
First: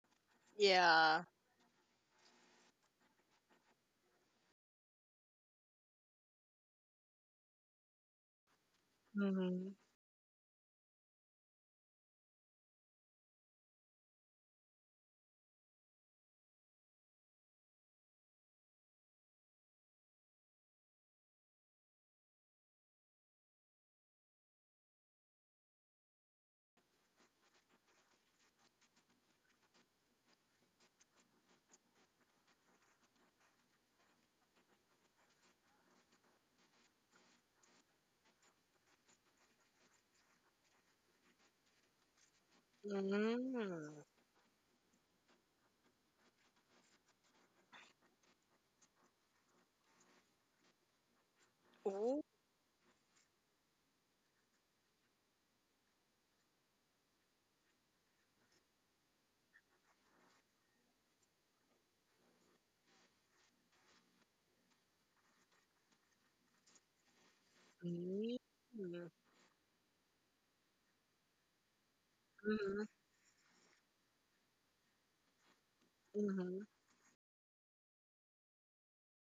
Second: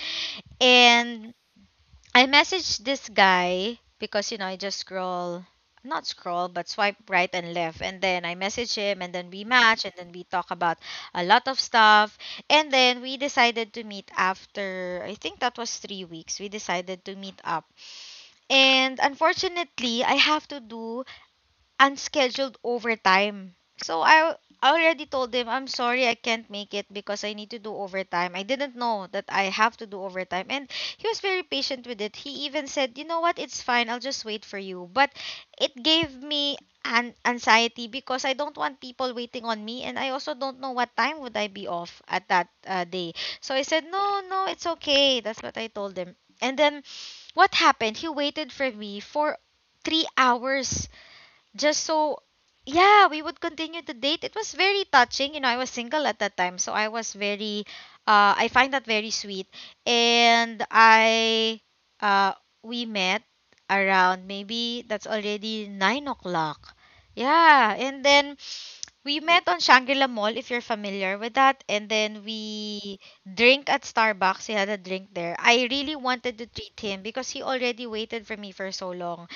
[SPEAKER 2] Yeah.
[SPEAKER 1] And I messaged this guy because you know I just scroll, not scroll, but swipe right and left, and then I message him, and then we
[SPEAKER 2] Mhm.
[SPEAKER 1] match, and then we talk about a lot of stuff, and then we decided to meet after, I think that was 3 weeks. We decided to meet up, and unfortunately, I have to do unscheduled overtime. So I already told him, I'm sorry, I can't make it because I need to do overtime. I didn't know that I have to do overtime. And he was very patient with it. He even said, you know what? It's fine. I'll just wait for you. But it gave me an anxiety because I don't want people waiting on me. And I also don't know what time would I be off at that day. So I said,
[SPEAKER 2] Mhm.
[SPEAKER 1] no, no, it's okay. That's what I told him. And then what happened? He waited for me for 3 hours just so
[SPEAKER 2] Oh.
[SPEAKER 1] yeah, we would continue the date. It was very touching, you know, I was single at that time, so I was very, I find that very sweet, and I, uh we met around maybe that's already 9 o'clock. Yeah, and then
[SPEAKER 2] Mhm. Mhm.
[SPEAKER 1] we met on Shangri-La Mall, if you're familiar with that, and then we drink at Starbucks. He had a drink there. I really wanted to
[SPEAKER 2] Mhm.
[SPEAKER 1] treat him because he already waited for me for so long,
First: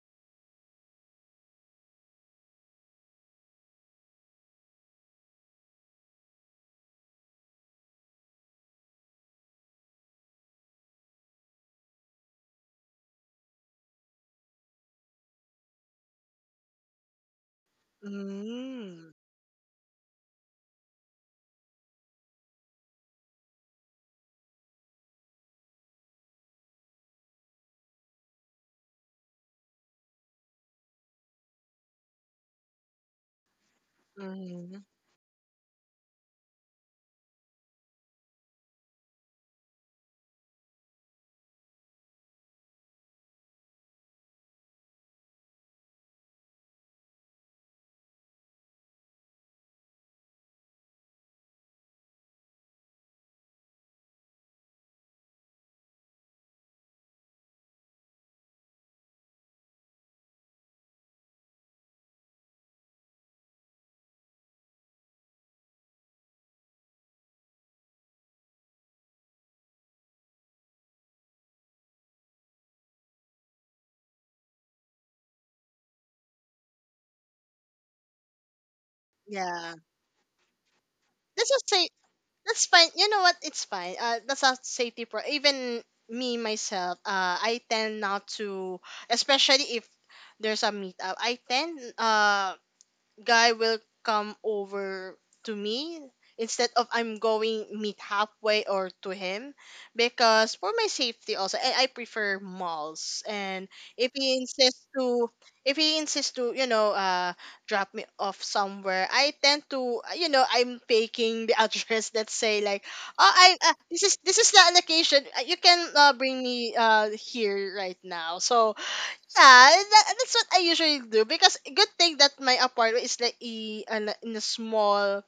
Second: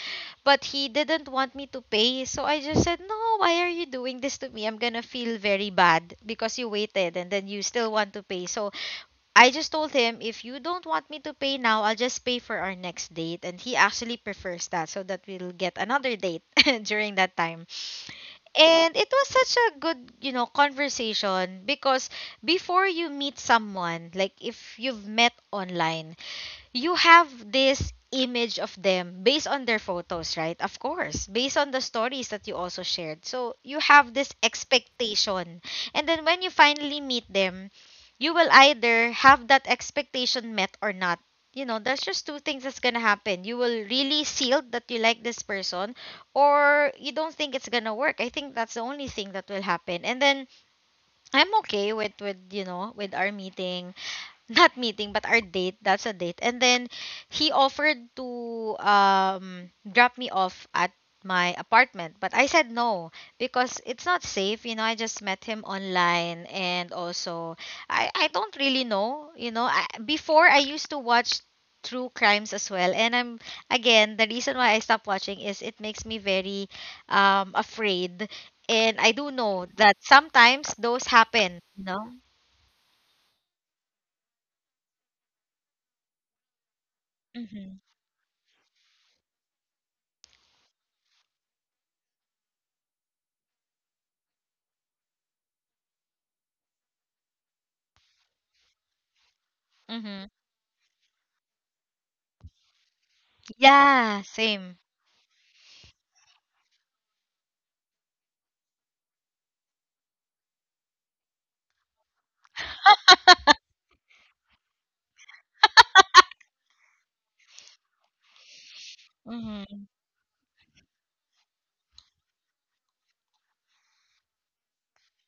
[SPEAKER 1] but he didn't want me to pay. So I just said, no, why are you doing this to me? I'm going to feel very bad because you waited and then you still want to pay. So I just told him, if you don't want me to pay now, I'll just pay for our next date. And he actually prefers that so that we'll get another date during that time. And it
[SPEAKER 2] Mhm.
[SPEAKER 1] was such a good, you know, conversation because before you meet someone, like if you've met online, you have this image of them based on their photos, right? Of course, based on the stories that you also shared. So you have this
[SPEAKER 2] Mhm.
[SPEAKER 1] expectation. And then when you finally meet them, you will either have that expectation met or not. You know, there's just two things that's gonna happen. You will really seal that you like this person, or you don't think it's gonna work. I think that's the only thing that will happen. And then I'm okay with you know with our meeting, not meeting, but our date, that's a date. And then he offered to drop me off at my apartment, but I said no, because it's not safe, you know, I just met him online, and also, I don't really know, you know I, before I used to watch true crimes as well, and I'm, again, the reason why I stopped watching is it makes me very afraid, and I do know
[SPEAKER 2] Yeah.
[SPEAKER 1] that sometimes those
[SPEAKER 2] That's
[SPEAKER 1] happen,
[SPEAKER 2] the
[SPEAKER 1] you
[SPEAKER 2] same.
[SPEAKER 1] know.
[SPEAKER 2] That's fine. You know what? It's fine. That's a safety pro. Even me myself, I
[SPEAKER 1] Mm-hmm.
[SPEAKER 2] tend not to, especially if there's a meetup. I tend, guy will come over to me instead of I'm going meet halfway or to him,
[SPEAKER 1] Mm-hmm.
[SPEAKER 2] because for my safety also, and I prefer malls. And if
[SPEAKER 1] Yeah,
[SPEAKER 2] he
[SPEAKER 1] same.
[SPEAKER 2] insists to if he insists to, you know, drop me off somewhere, I tend to, you know, I'm faking the address, that say like, oh, I this is the allocation. You can, bring me here right now. So yeah,
[SPEAKER 1] Mhm.
[SPEAKER 2] that's what I usually do, because good thing that my apartment is like, in a small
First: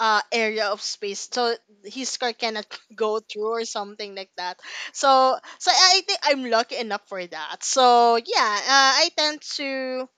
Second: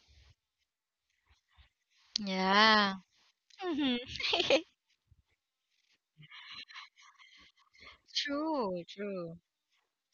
[SPEAKER 2] area of space, so his car cannot
[SPEAKER 1] Yeah.
[SPEAKER 2] go through or
[SPEAKER 1] Mhm.
[SPEAKER 2] something like that. So I think I'm lucky enough for that. So yeah,
[SPEAKER 1] True,
[SPEAKER 2] I tend
[SPEAKER 1] true.
[SPEAKER 2] to.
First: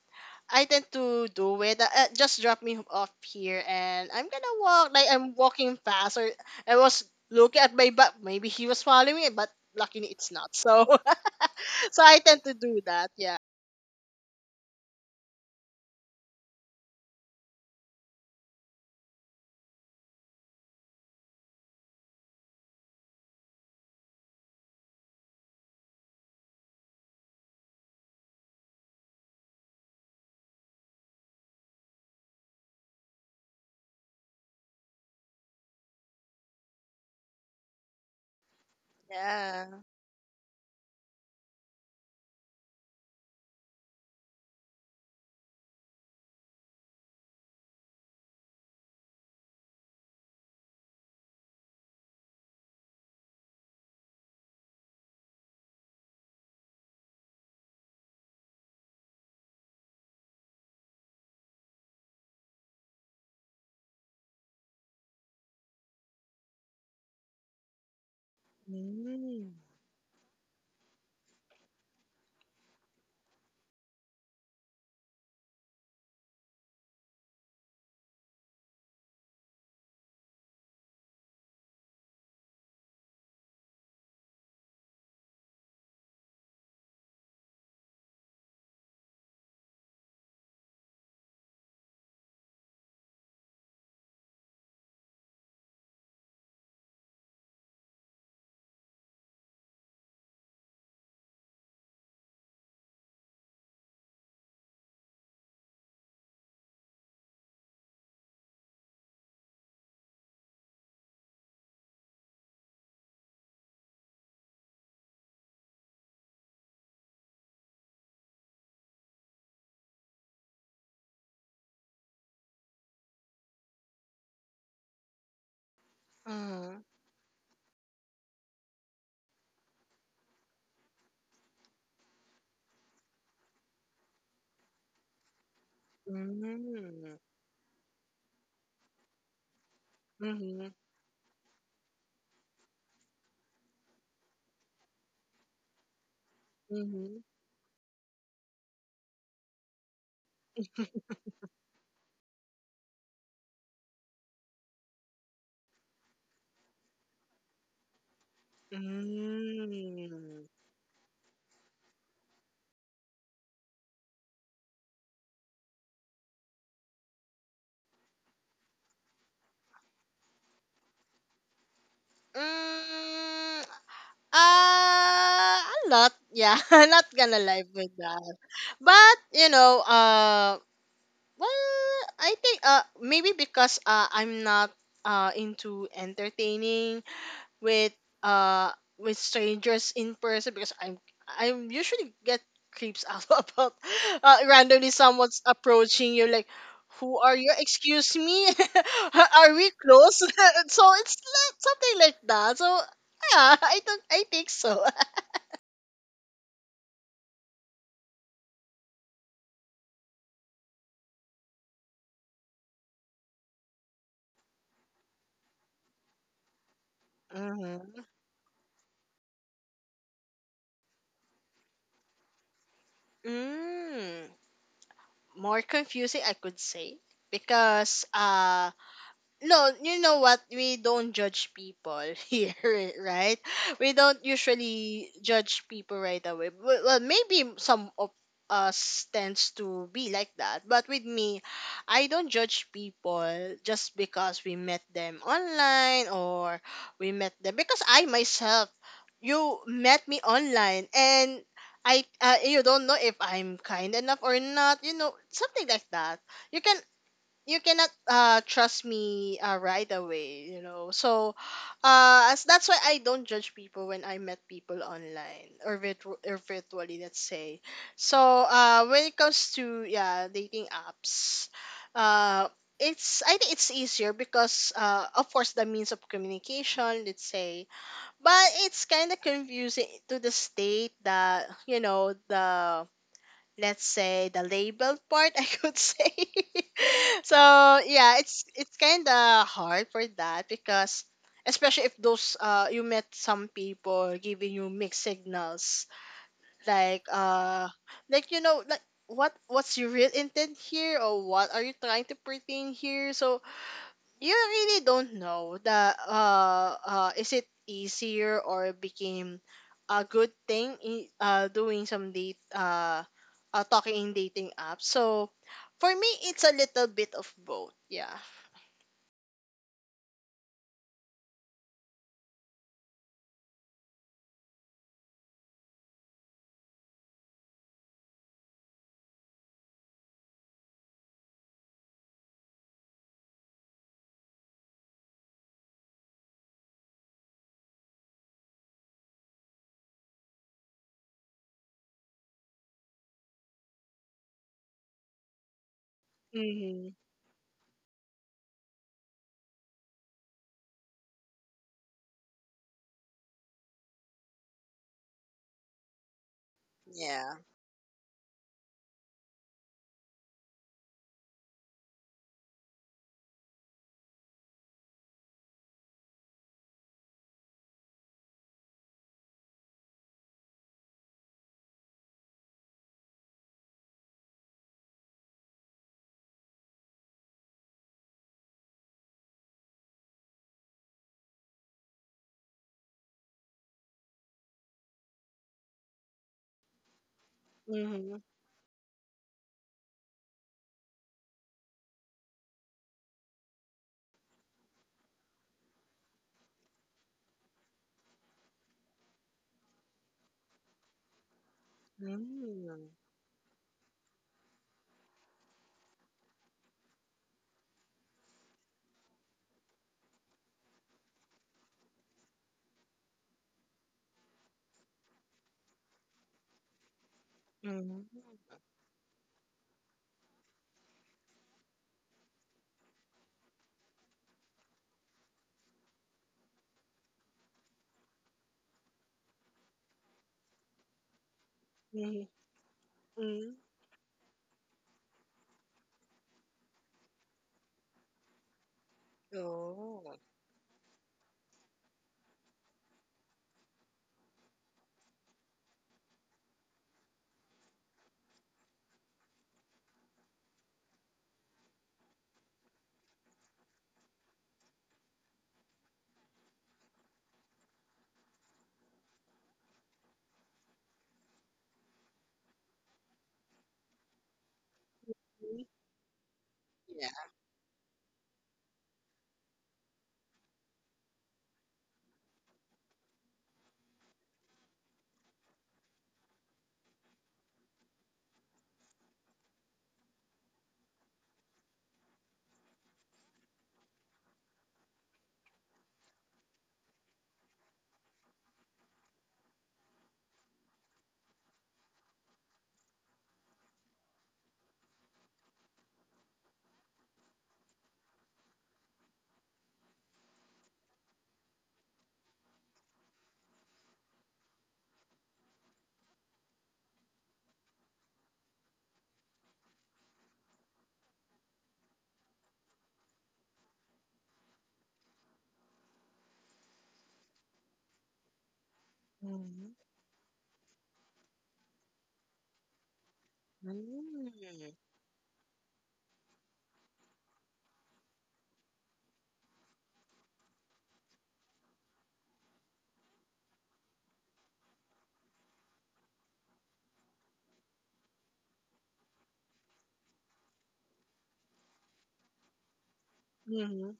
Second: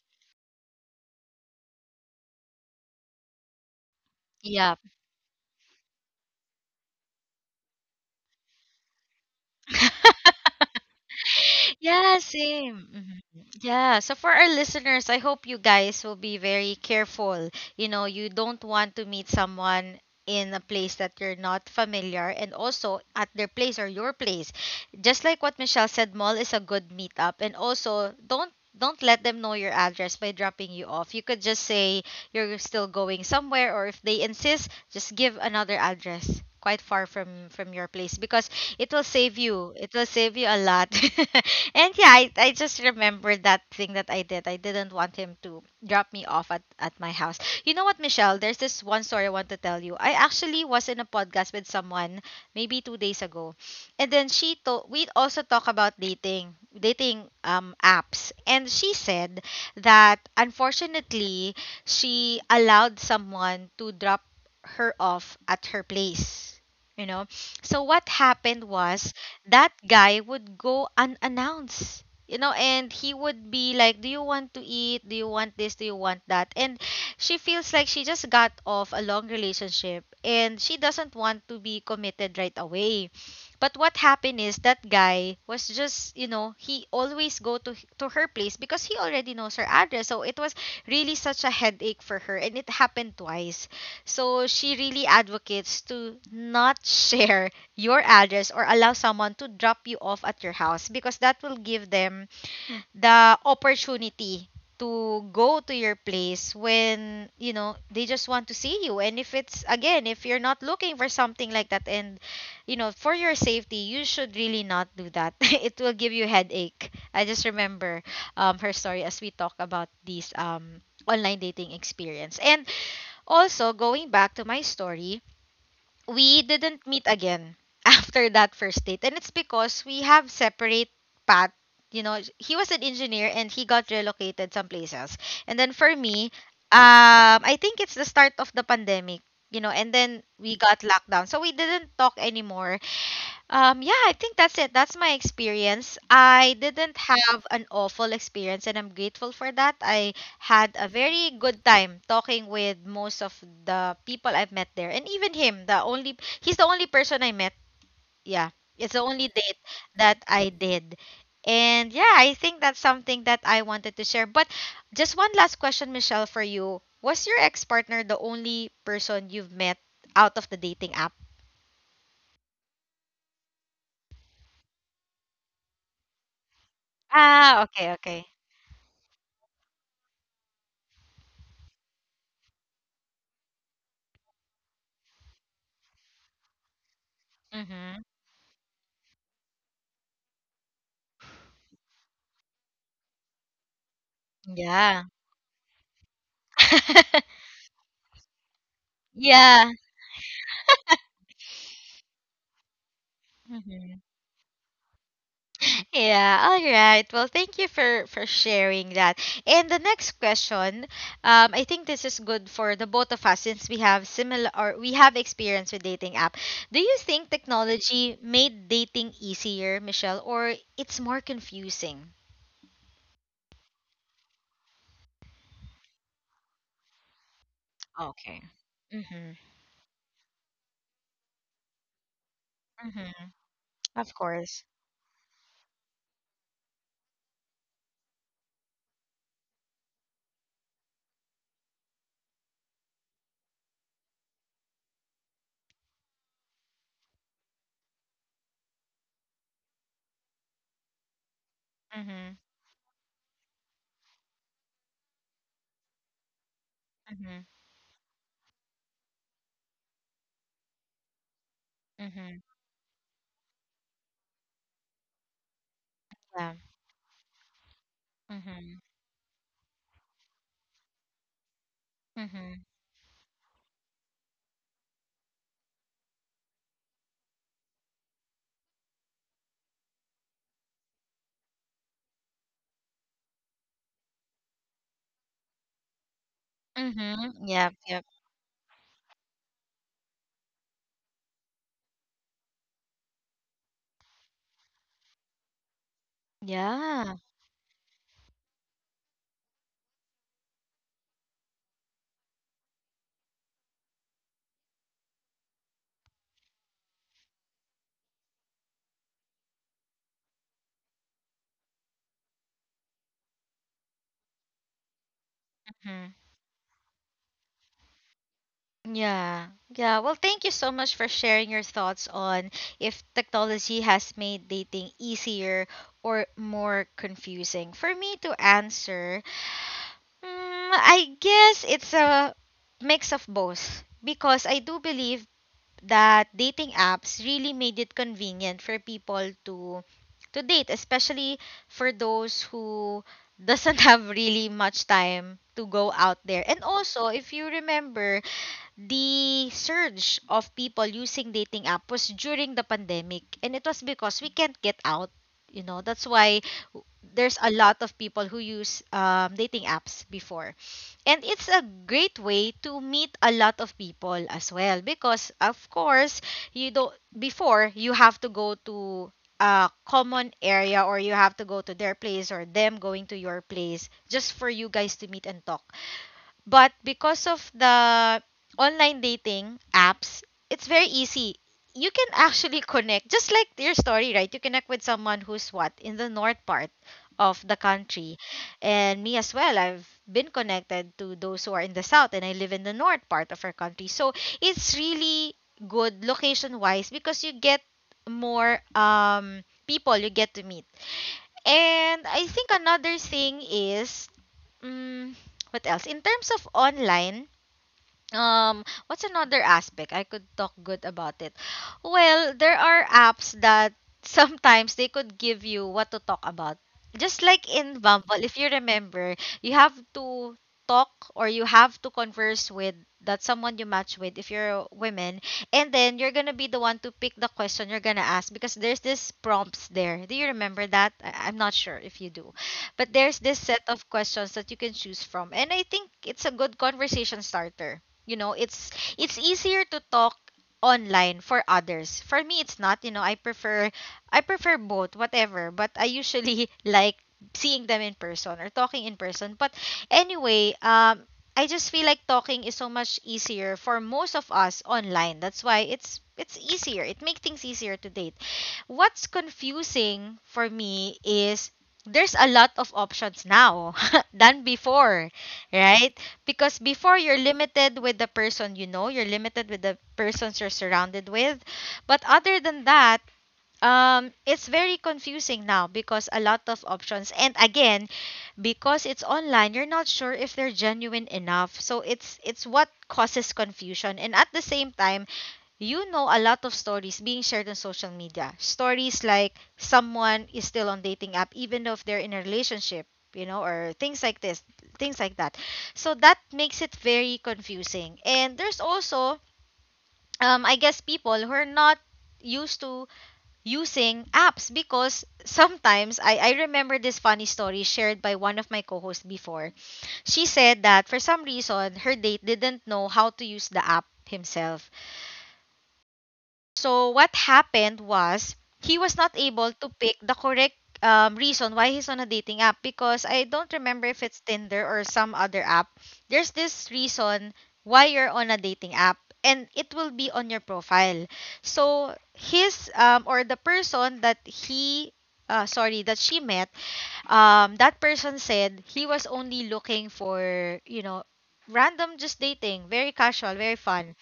[SPEAKER 2] I tend to do it. Just drop me off here, and I'm gonna
[SPEAKER 1] Yep.
[SPEAKER 2] walk. Like, I'm walking fast, or I was looking at my back. Maybe he was following me, but luckily it's not. So, so
[SPEAKER 1] Yeah,
[SPEAKER 2] I tend to do
[SPEAKER 1] same.
[SPEAKER 2] that.
[SPEAKER 1] Mhm.
[SPEAKER 2] Yeah.
[SPEAKER 1] Yeah. So for our listeners, I hope you guys will be very careful. You know, you don't want to meet someone in a place that you're not familiar, and also at their place or your place. Just like what Michelle said, mall is a good meetup, and also don't let them know your address by dropping you off. You could just say you're still going somewhere, or if they insist, just give another address quite far from your place, because it will save you.
[SPEAKER 2] Yeah.
[SPEAKER 1] It will save you a lot. And yeah, I just remembered that thing that I did. I didn't want him to drop me off at my house. You know what, Michelle? There's this one story I want to tell you. I actually was in a podcast with someone maybe 2 days ago. And then she told, we also talk about dating apps. And she said that unfortunately, she allowed someone to drop her off at her place, you know. So what happened was,
[SPEAKER 2] Mm.
[SPEAKER 1] that guy would go unannounced, you know, and he would be like, "Do you want to eat? Do you want this? Do you want that?" And she feels like she just got off a long relationship and she doesn't want to be committed right away. But what happened is, that guy was just, you know, he always go to her place because he already knows her address. So it was really such a headache for her, and it happened twice. So she really advocates to not share your address or allow someone to drop you off at your house, because that will give them the opportunity to go to your place when, you know, they just want to see you, and if it's, again, if you're not looking for something like that, and you know, for your safety, you should really not do that. It will give you headache. I just remember her story, as we talk about these online dating experience. And also, going back to my story, we
[SPEAKER 2] Mm.
[SPEAKER 1] didn't meet again after that first date. And it's because we have separate path. You know, he was an engineer and he got relocated someplace else. And then for me,
[SPEAKER 2] Mm.
[SPEAKER 1] I think it's the start of the pandemic, you know, and then we
[SPEAKER 2] Mm-hmm.
[SPEAKER 1] got locked down. So we didn't talk anymore. Yeah, I think that's it. That's my experience. I didn't
[SPEAKER 2] Mm-hmm.
[SPEAKER 1] have an awful experience, and I'm grateful for that. I had a very good time talking with most of the people I've met there, and even him. The only, he's the only person I met. Yeah, it's the only date that I
[SPEAKER 2] Mm.
[SPEAKER 1] did, and yeah, I think that's something that I wanted to share. But just one last question, Michelle, for you: was your ex partner the only person you've met out of the dating app?
[SPEAKER 2] Mm. A lot. Yeah, I'm not gonna
[SPEAKER 1] Ah,
[SPEAKER 2] lie
[SPEAKER 1] okay,
[SPEAKER 2] with
[SPEAKER 1] okay.
[SPEAKER 2] that. But you know, well, I think maybe because I'm not into entertaining with
[SPEAKER 1] Mm-hmm.
[SPEAKER 2] uh with strangers in person, because I'm usually get creeps out about, randomly
[SPEAKER 1] Yeah.
[SPEAKER 2] someone's approaching you, like, who are you? Excuse me. Are
[SPEAKER 1] Yeah.
[SPEAKER 2] we close? So it's like something like that. So yeah, I
[SPEAKER 1] Mhm.
[SPEAKER 2] don't I think so.
[SPEAKER 1] Yeah, all right. Well, thank you for sharing that. And the next question, I think this is good for the both of us since we have similar or we have experience with dating app. Do you think
[SPEAKER 2] Hmm.
[SPEAKER 1] technology made dating easier, Michelle, or it's more confusing?
[SPEAKER 2] mm, More confusing, I could say, because
[SPEAKER 1] Okay. Mhm.
[SPEAKER 2] no, you know what? We don't judge people here,
[SPEAKER 1] Mhm.
[SPEAKER 2] right? We
[SPEAKER 1] Of
[SPEAKER 2] don't
[SPEAKER 1] course.
[SPEAKER 2] usually judge people right away. Well, maybe some of us tends to be like that. But with me, I don't judge people just because we met them online, or we met them, because I myself, you met me online, and I,
[SPEAKER 1] Mhm.
[SPEAKER 2] you don't know if I'm kind enough or not. You know, something like that. you can
[SPEAKER 1] Mhm.
[SPEAKER 2] you cannot trust me right away, you know. So
[SPEAKER 1] Mhm.
[SPEAKER 2] as, that's why I don't judge people when I met people online, or,
[SPEAKER 1] Yeah.
[SPEAKER 2] virtually, let's say. So
[SPEAKER 1] Mhm.
[SPEAKER 2] when it comes to, yeah, dating apps,
[SPEAKER 1] Mhm.
[SPEAKER 2] uh it's, I think it's easier, because of course, the means of communication, let's say. But it's kind of confusing to the state that, you know, the let's say the label part. I could say.
[SPEAKER 1] Mhm.
[SPEAKER 2] So
[SPEAKER 1] Yep. Yep.
[SPEAKER 2] yeah, it's kind of hard for that, because especially if those, you met some people giving you mixed signals, like,
[SPEAKER 1] Yeah.
[SPEAKER 2] like you know like what, what's your real intent here, or what are you trying to pretend here? So you really don't know that, is it easier, or became a good thing in, doing some date, talking in dating apps. So for
[SPEAKER 1] Mm-hmm.
[SPEAKER 2] me, it's a little bit of both. Yeah.
[SPEAKER 1] Yeah. Yeah. Well, thank you so much for sharing your thoughts on if technology has made dating easier or more confusing. For me to answer, I guess it's a mix of both because I do believe that dating apps really made it convenient for people to date, especially for those who doesn't have really much time to go out there. And
[SPEAKER 2] Mm-hmm.
[SPEAKER 1] also, if you remember, the surge of people using dating app was during the pandemic, and it was because we can't get out. That's why there's
[SPEAKER 2] Yeah.
[SPEAKER 1] a lot of people who use dating apps before, and it's a great way to meet a lot of people as well. Because of course you don't, before you have to go to a common area, or you have to go to their place or them going to your place just for you guys to meet and talk. But because of the online dating apps, it's very easy. You can actually connect, just like your story, right? You connect with someone who's what in the north part of the country.
[SPEAKER 2] Mm-hmm.
[SPEAKER 1] And me as well, I've been connected to those who are in the south, and I live in the north part of our country. So it's really good location wise because you get more people you get to meet. And I think
[SPEAKER 2] Mm-hmm.
[SPEAKER 1] another thing is, mm, what else? In terms of online, what's another aspect I could talk good about it? Well, there are apps that sometimes they could give you what to talk about, just like in Bumble. If
[SPEAKER 2] Mm-hmm.
[SPEAKER 1] you remember, you have to talk, or you have to converse with that someone you match with if you're women, and then you're gonna be the one to pick the question you're gonna ask, because there's this prompts there. Do you remember that? I'm not sure if you do, but there's this
[SPEAKER 2] Mm-hmm.
[SPEAKER 1] set of questions that you can choose from, and I think it's a good conversation starter. You know, it's easier to talk
[SPEAKER 2] Oh.
[SPEAKER 1] online for others. For me it's not, you know. I prefer both, whatever, but I usually like seeing them in person or talking in person. But anyway, I just feel like talking is so much easier for most of us online. That's why it's easier, it makes things easier to date. What's confusing for me is there's a lot of options now than before, right? Because before, you're
[SPEAKER 2] Yeah.
[SPEAKER 1] limited with the person, you know, you're limited with the persons you're surrounded with. But other than that, it's very confusing now because a lot of options. And again, because it's online, you're not sure if they're genuine enough, so it's what causes confusion. And at the same time, you know, a lot of stories being shared on social media. Stories like someone is still on dating app even though if they're in a relationship, you know, or things like this, things like that. So that makes it very confusing. And there's also I guess people who are not used to using apps. Because sometimes I remember this funny story shared by one of my co-hosts before. She said that for some reason her date didn't know how to use the app himself. So what happened was he was not able to
[SPEAKER 2] Mm-hmm.
[SPEAKER 1] pick the correct reason why he's on a dating app, because I don't remember if it's Tinder
[SPEAKER 2] Mm.
[SPEAKER 1] or some other app. There's this reason why you're on a dating app and it will be on your profile. So his or the person that he sorry, that she met, that person said he was only looking for, you know, random, just dating, very casual, very
[SPEAKER 2] Mm-hmm.
[SPEAKER 1] fun.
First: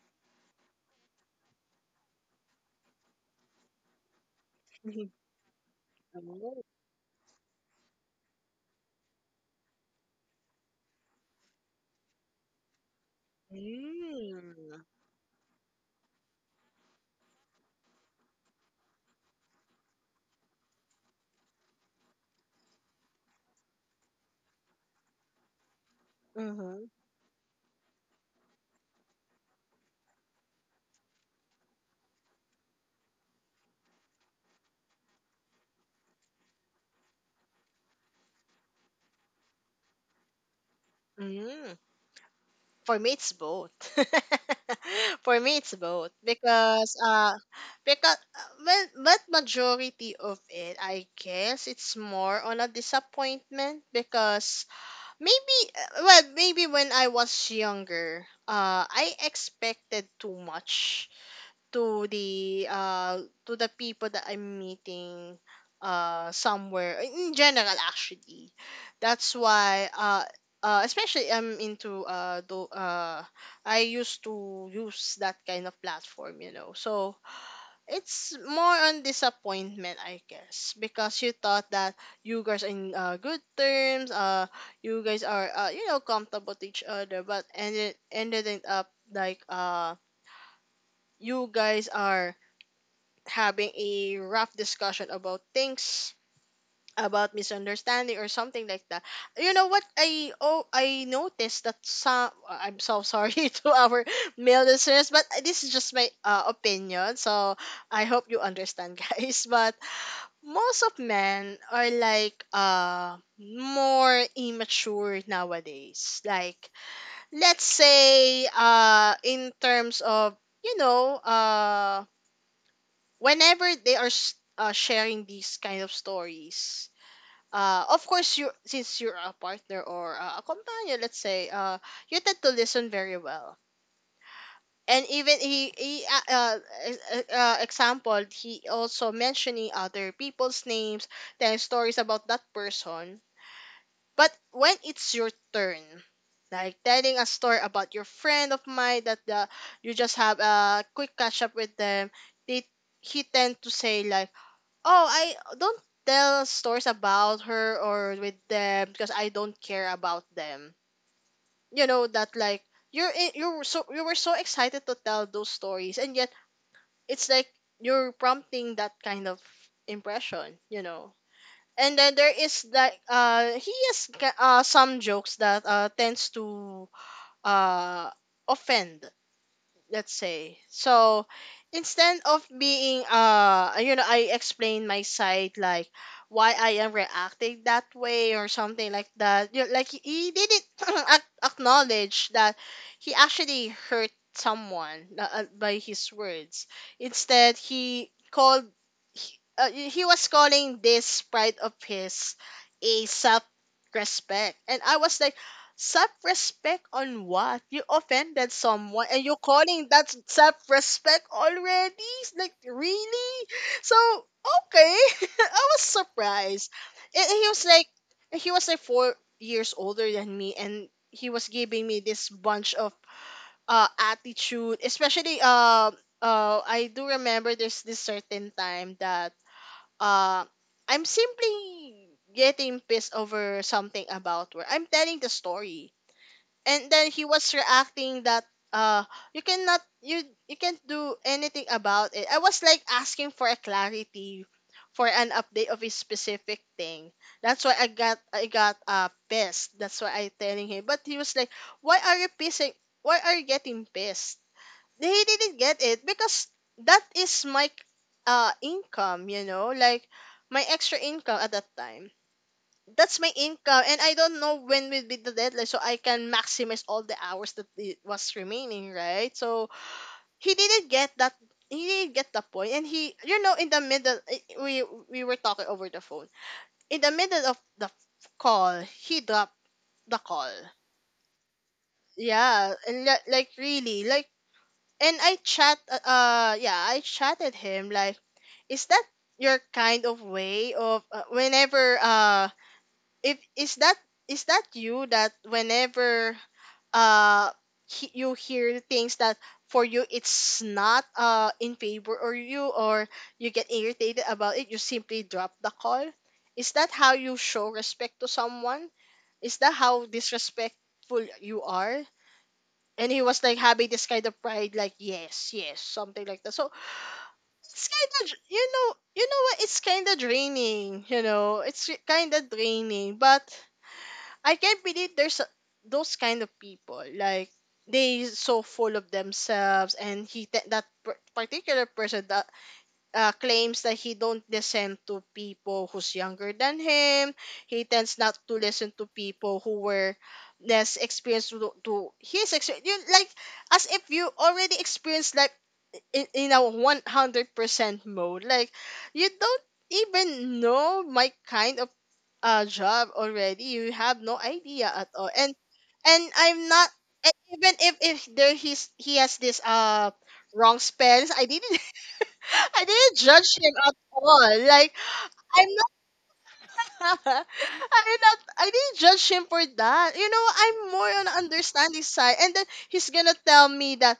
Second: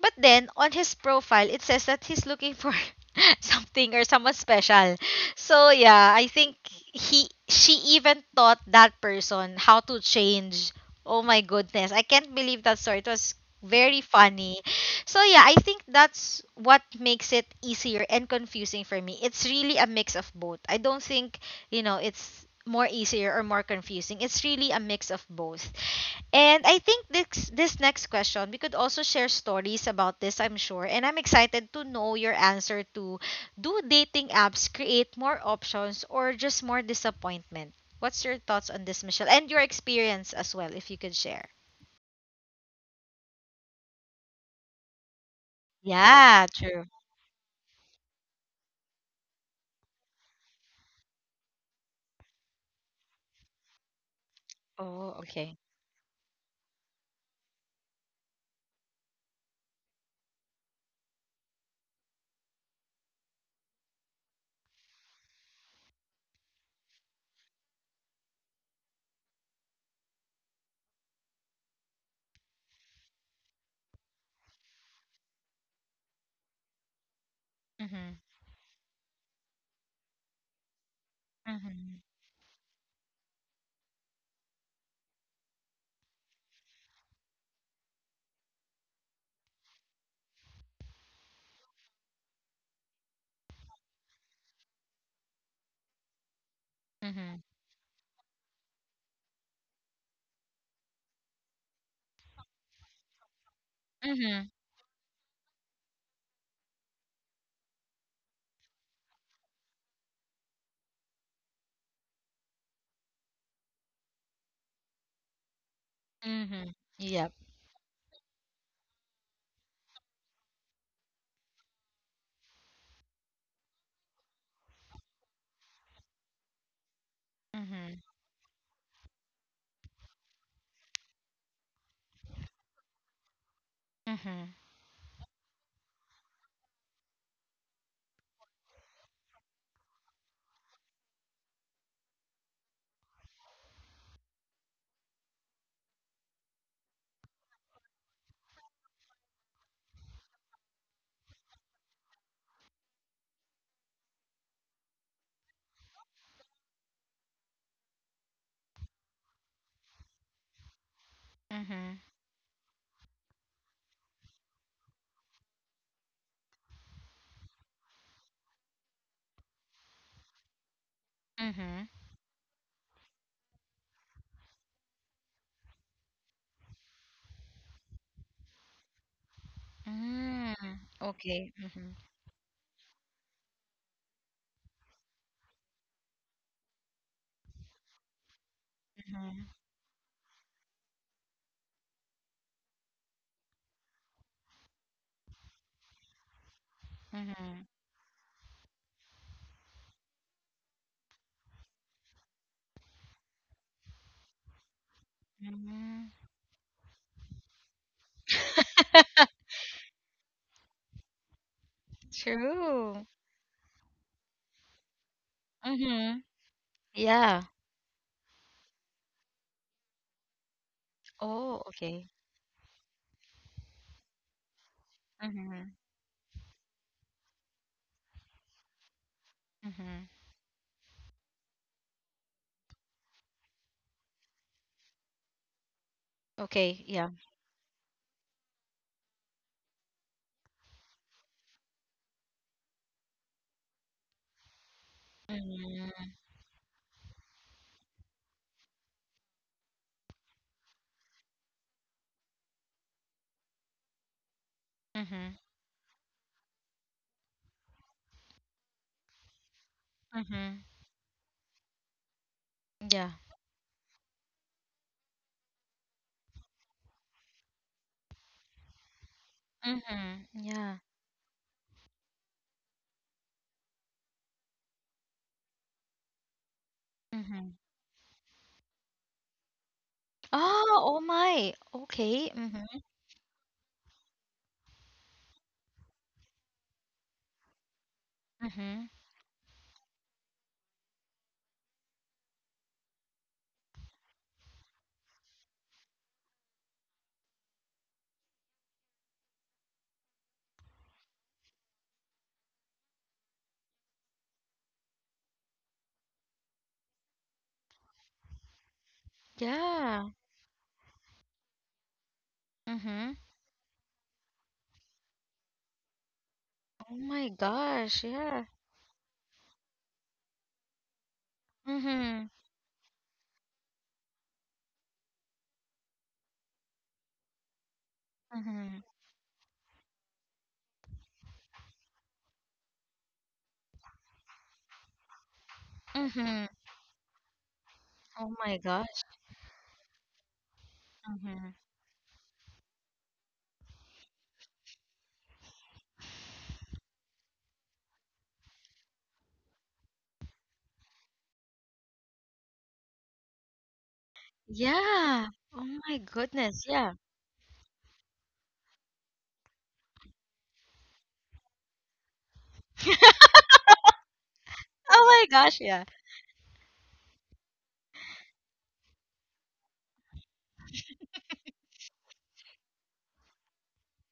[SPEAKER 1] But then on his profile it says that he's looking for something or someone special. So yeah, I think
[SPEAKER 2] Oh.
[SPEAKER 1] he, she even taught that person how to change. Oh my goodness. I can't believe that story. It was very funny.
[SPEAKER 2] Hmm.
[SPEAKER 1] So yeah, I think that's what makes it easier and confusing for me. It's really a mix of both. I don't think, you know, it's more easier or more confusing. It's really a mix of both. And I think this next question, we could also share stories about this, I'm sure. And I'm excited to know your answer to: do dating apps create more options or just more disappointment? What's your thoughts on this, Michelle? And your experience as well, if you could share.
[SPEAKER 2] Mm. For me, it's both. For me, it's both,
[SPEAKER 1] Yeah, true.
[SPEAKER 2] because well, but majority of it, I guess, it's more on a disappointment, because
[SPEAKER 1] Oh, okay.
[SPEAKER 2] maybe, well, maybe when I was younger, I expected too much to the people that I'm meeting somewhere in general actually. That's why especially I'm into, I used to use that kind of platform, you know. So
[SPEAKER 1] Mm-hmm.
[SPEAKER 2] it's more on disappointment, I guess, because you thought that
[SPEAKER 1] Mm-hmm.
[SPEAKER 2] you guys are in, good terms, you guys are, you know, comfortable with each other, but ended up like, you guys are having a rough discussion about things, about
[SPEAKER 1] Mm-hmm.
[SPEAKER 2] misunderstanding or something like that. You know what, I, oh, I noticed that some, I'm so sorry to our
[SPEAKER 1] Mm-hmm.
[SPEAKER 2] male listeners, but this is just my opinion, so I hope you understand, guys. But most of men are like more immature nowadays.
[SPEAKER 1] Mm-hmm.
[SPEAKER 2] Like,
[SPEAKER 1] Yep.
[SPEAKER 2] let's say, in terms of, you know, whenever they are sharing these kind of stories,
[SPEAKER 1] Mm-hmm.
[SPEAKER 2] of course, you, since you're a partner or, a companion, let's say, you tend to listen very well.
[SPEAKER 1] Mm-hmm.
[SPEAKER 2] And even he uh, uh, example, he also mentioning other people's names, telling stories about that person. But when it's your turn, like telling a story about your friend of mine that, you just have a quick catch up with them, they he tend to say like, oh, I don't tell stories about her or with them because I don't care about them. You
[SPEAKER 1] Mm-hmm.
[SPEAKER 2] know that like, you were so, you were so excited to tell those stories, and yet it's like you're prompting that kind of impression, you know.
[SPEAKER 1] Mm-hmm.
[SPEAKER 2] And then there is like, he has some jokes that tends to uh offend, let's
[SPEAKER 1] Mm.
[SPEAKER 2] say. So
[SPEAKER 1] Okay. Mm-hmm.
[SPEAKER 2] instead of being, you know, I explain my side, like why I am reacting that way or something like
[SPEAKER 1] Mm-hmm.
[SPEAKER 2] that. You like, he didn't acknowledge that he actually hurt someone, by his words. Instead,
[SPEAKER 1] Mm-hmm.
[SPEAKER 2] he called, he, he was calling this pride of his a self respect. And I was like,
[SPEAKER 1] Mm-hmm.
[SPEAKER 2] self-respect on what? You offended someone and you're calling that self-respect already? It's like,
[SPEAKER 1] True.
[SPEAKER 2] really? So okay, I was
[SPEAKER 1] Mm-hmm.
[SPEAKER 2] surprised. And
[SPEAKER 1] Yeah.
[SPEAKER 2] he was like 4 years older than me, and he was
[SPEAKER 1] Oh,
[SPEAKER 2] giving me
[SPEAKER 1] okay.
[SPEAKER 2] this bunch of attitude, especially
[SPEAKER 1] Mm-hmm.
[SPEAKER 2] I do remember there's this certain time that
[SPEAKER 1] Mm-hmm.
[SPEAKER 2] uh I'm simply getting pissed over something about where I'm telling the story,
[SPEAKER 1] Okay,
[SPEAKER 2] and
[SPEAKER 1] yeah.
[SPEAKER 2] then he was reacting that uh you cannot you can't do anything about it. I was like asking for a clarity, for an update of a
[SPEAKER 1] Mm-hmm.
[SPEAKER 2] specific thing. That's why I got pissed, that's why I telling him, but he was like, why are you pissing, why are you getting pissed? They
[SPEAKER 1] Mm-hmm.
[SPEAKER 2] didn't get it because that is my income, you know, like
[SPEAKER 1] Mm-hmm.
[SPEAKER 2] my extra income at that time.
[SPEAKER 1] Yeah.
[SPEAKER 2] That's my income and I don't know when will be the deadline, so I can maximize all the hours that it was remaining, right? So
[SPEAKER 1] Mm-hmm.
[SPEAKER 2] he
[SPEAKER 1] Yeah.
[SPEAKER 2] didn't get that, he didn't get the point. And he, you know, in the middle we were talking over the phone. In the middle
[SPEAKER 1] Mm-hmm.
[SPEAKER 2] of the call he dropped the call.
[SPEAKER 1] Oh, oh my. Okay.
[SPEAKER 2] Yeah,
[SPEAKER 1] Mm-hmm.
[SPEAKER 2] and like really, like. And I chat yeah, I chatted him like, is
[SPEAKER 1] Mm-hmm.
[SPEAKER 2] that your kind of way of whenever if is that is that you, that whenever uh you hear things that for you it's not in favor or you, or you get irritated about it, you simply drop the call? Is that how you show respect to someone? Is that how
[SPEAKER 1] Yeah.
[SPEAKER 2] disrespectful you are? And
[SPEAKER 1] Mm-hmm.
[SPEAKER 2] he was like having this kind of pride, like yes, yes, something like that. So
[SPEAKER 1] Oh my
[SPEAKER 2] it's
[SPEAKER 1] gosh.
[SPEAKER 2] kind of,
[SPEAKER 1] Yeah.
[SPEAKER 2] you know what, it's kind of draining, you know, it's kind
[SPEAKER 1] Mm-hmm.
[SPEAKER 2] of draining. But I can't believe there's those kind of people. Like, they so
[SPEAKER 1] Mm-hmm.
[SPEAKER 2] full of themselves, and he te- that per- particular person that claims that he don't listen to people who's younger
[SPEAKER 1] Mm-hmm.
[SPEAKER 2] than him. He tends not
[SPEAKER 1] Oh
[SPEAKER 2] to
[SPEAKER 1] my
[SPEAKER 2] listen to
[SPEAKER 1] gosh.
[SPEAKER 2] people who were less experienced
[SPEAKER 1] Mm-hmm.
[SPEAKER 2] to his experience. You, like, as if you already experienced life in a 100% mode. Like, you don't even know my kind of a job already, you have no idea at all.
[SPEAKER 1] Yeah.
[SPEAKER 2] and
[SPEAKER 1] Oh my
[SPEAKER 2] and I'm
[SPEAKER 1] goodness.
[SPEAKER 2] not,
[SPEAKER 1] Yeah.
[SPEAKER 2] and even if there, he's, he has this wrong spells. I didn't I didn't judge him at all. Like,
[SPEAKER 1] Oh my
[SPEAKER 2] I'm
[SPEAKER 1] gosh. Yeah.
[SPEAKER 2] I did not, I didn't judge him for that. You know, I'm more on understanding side. And then he's gonna tell me that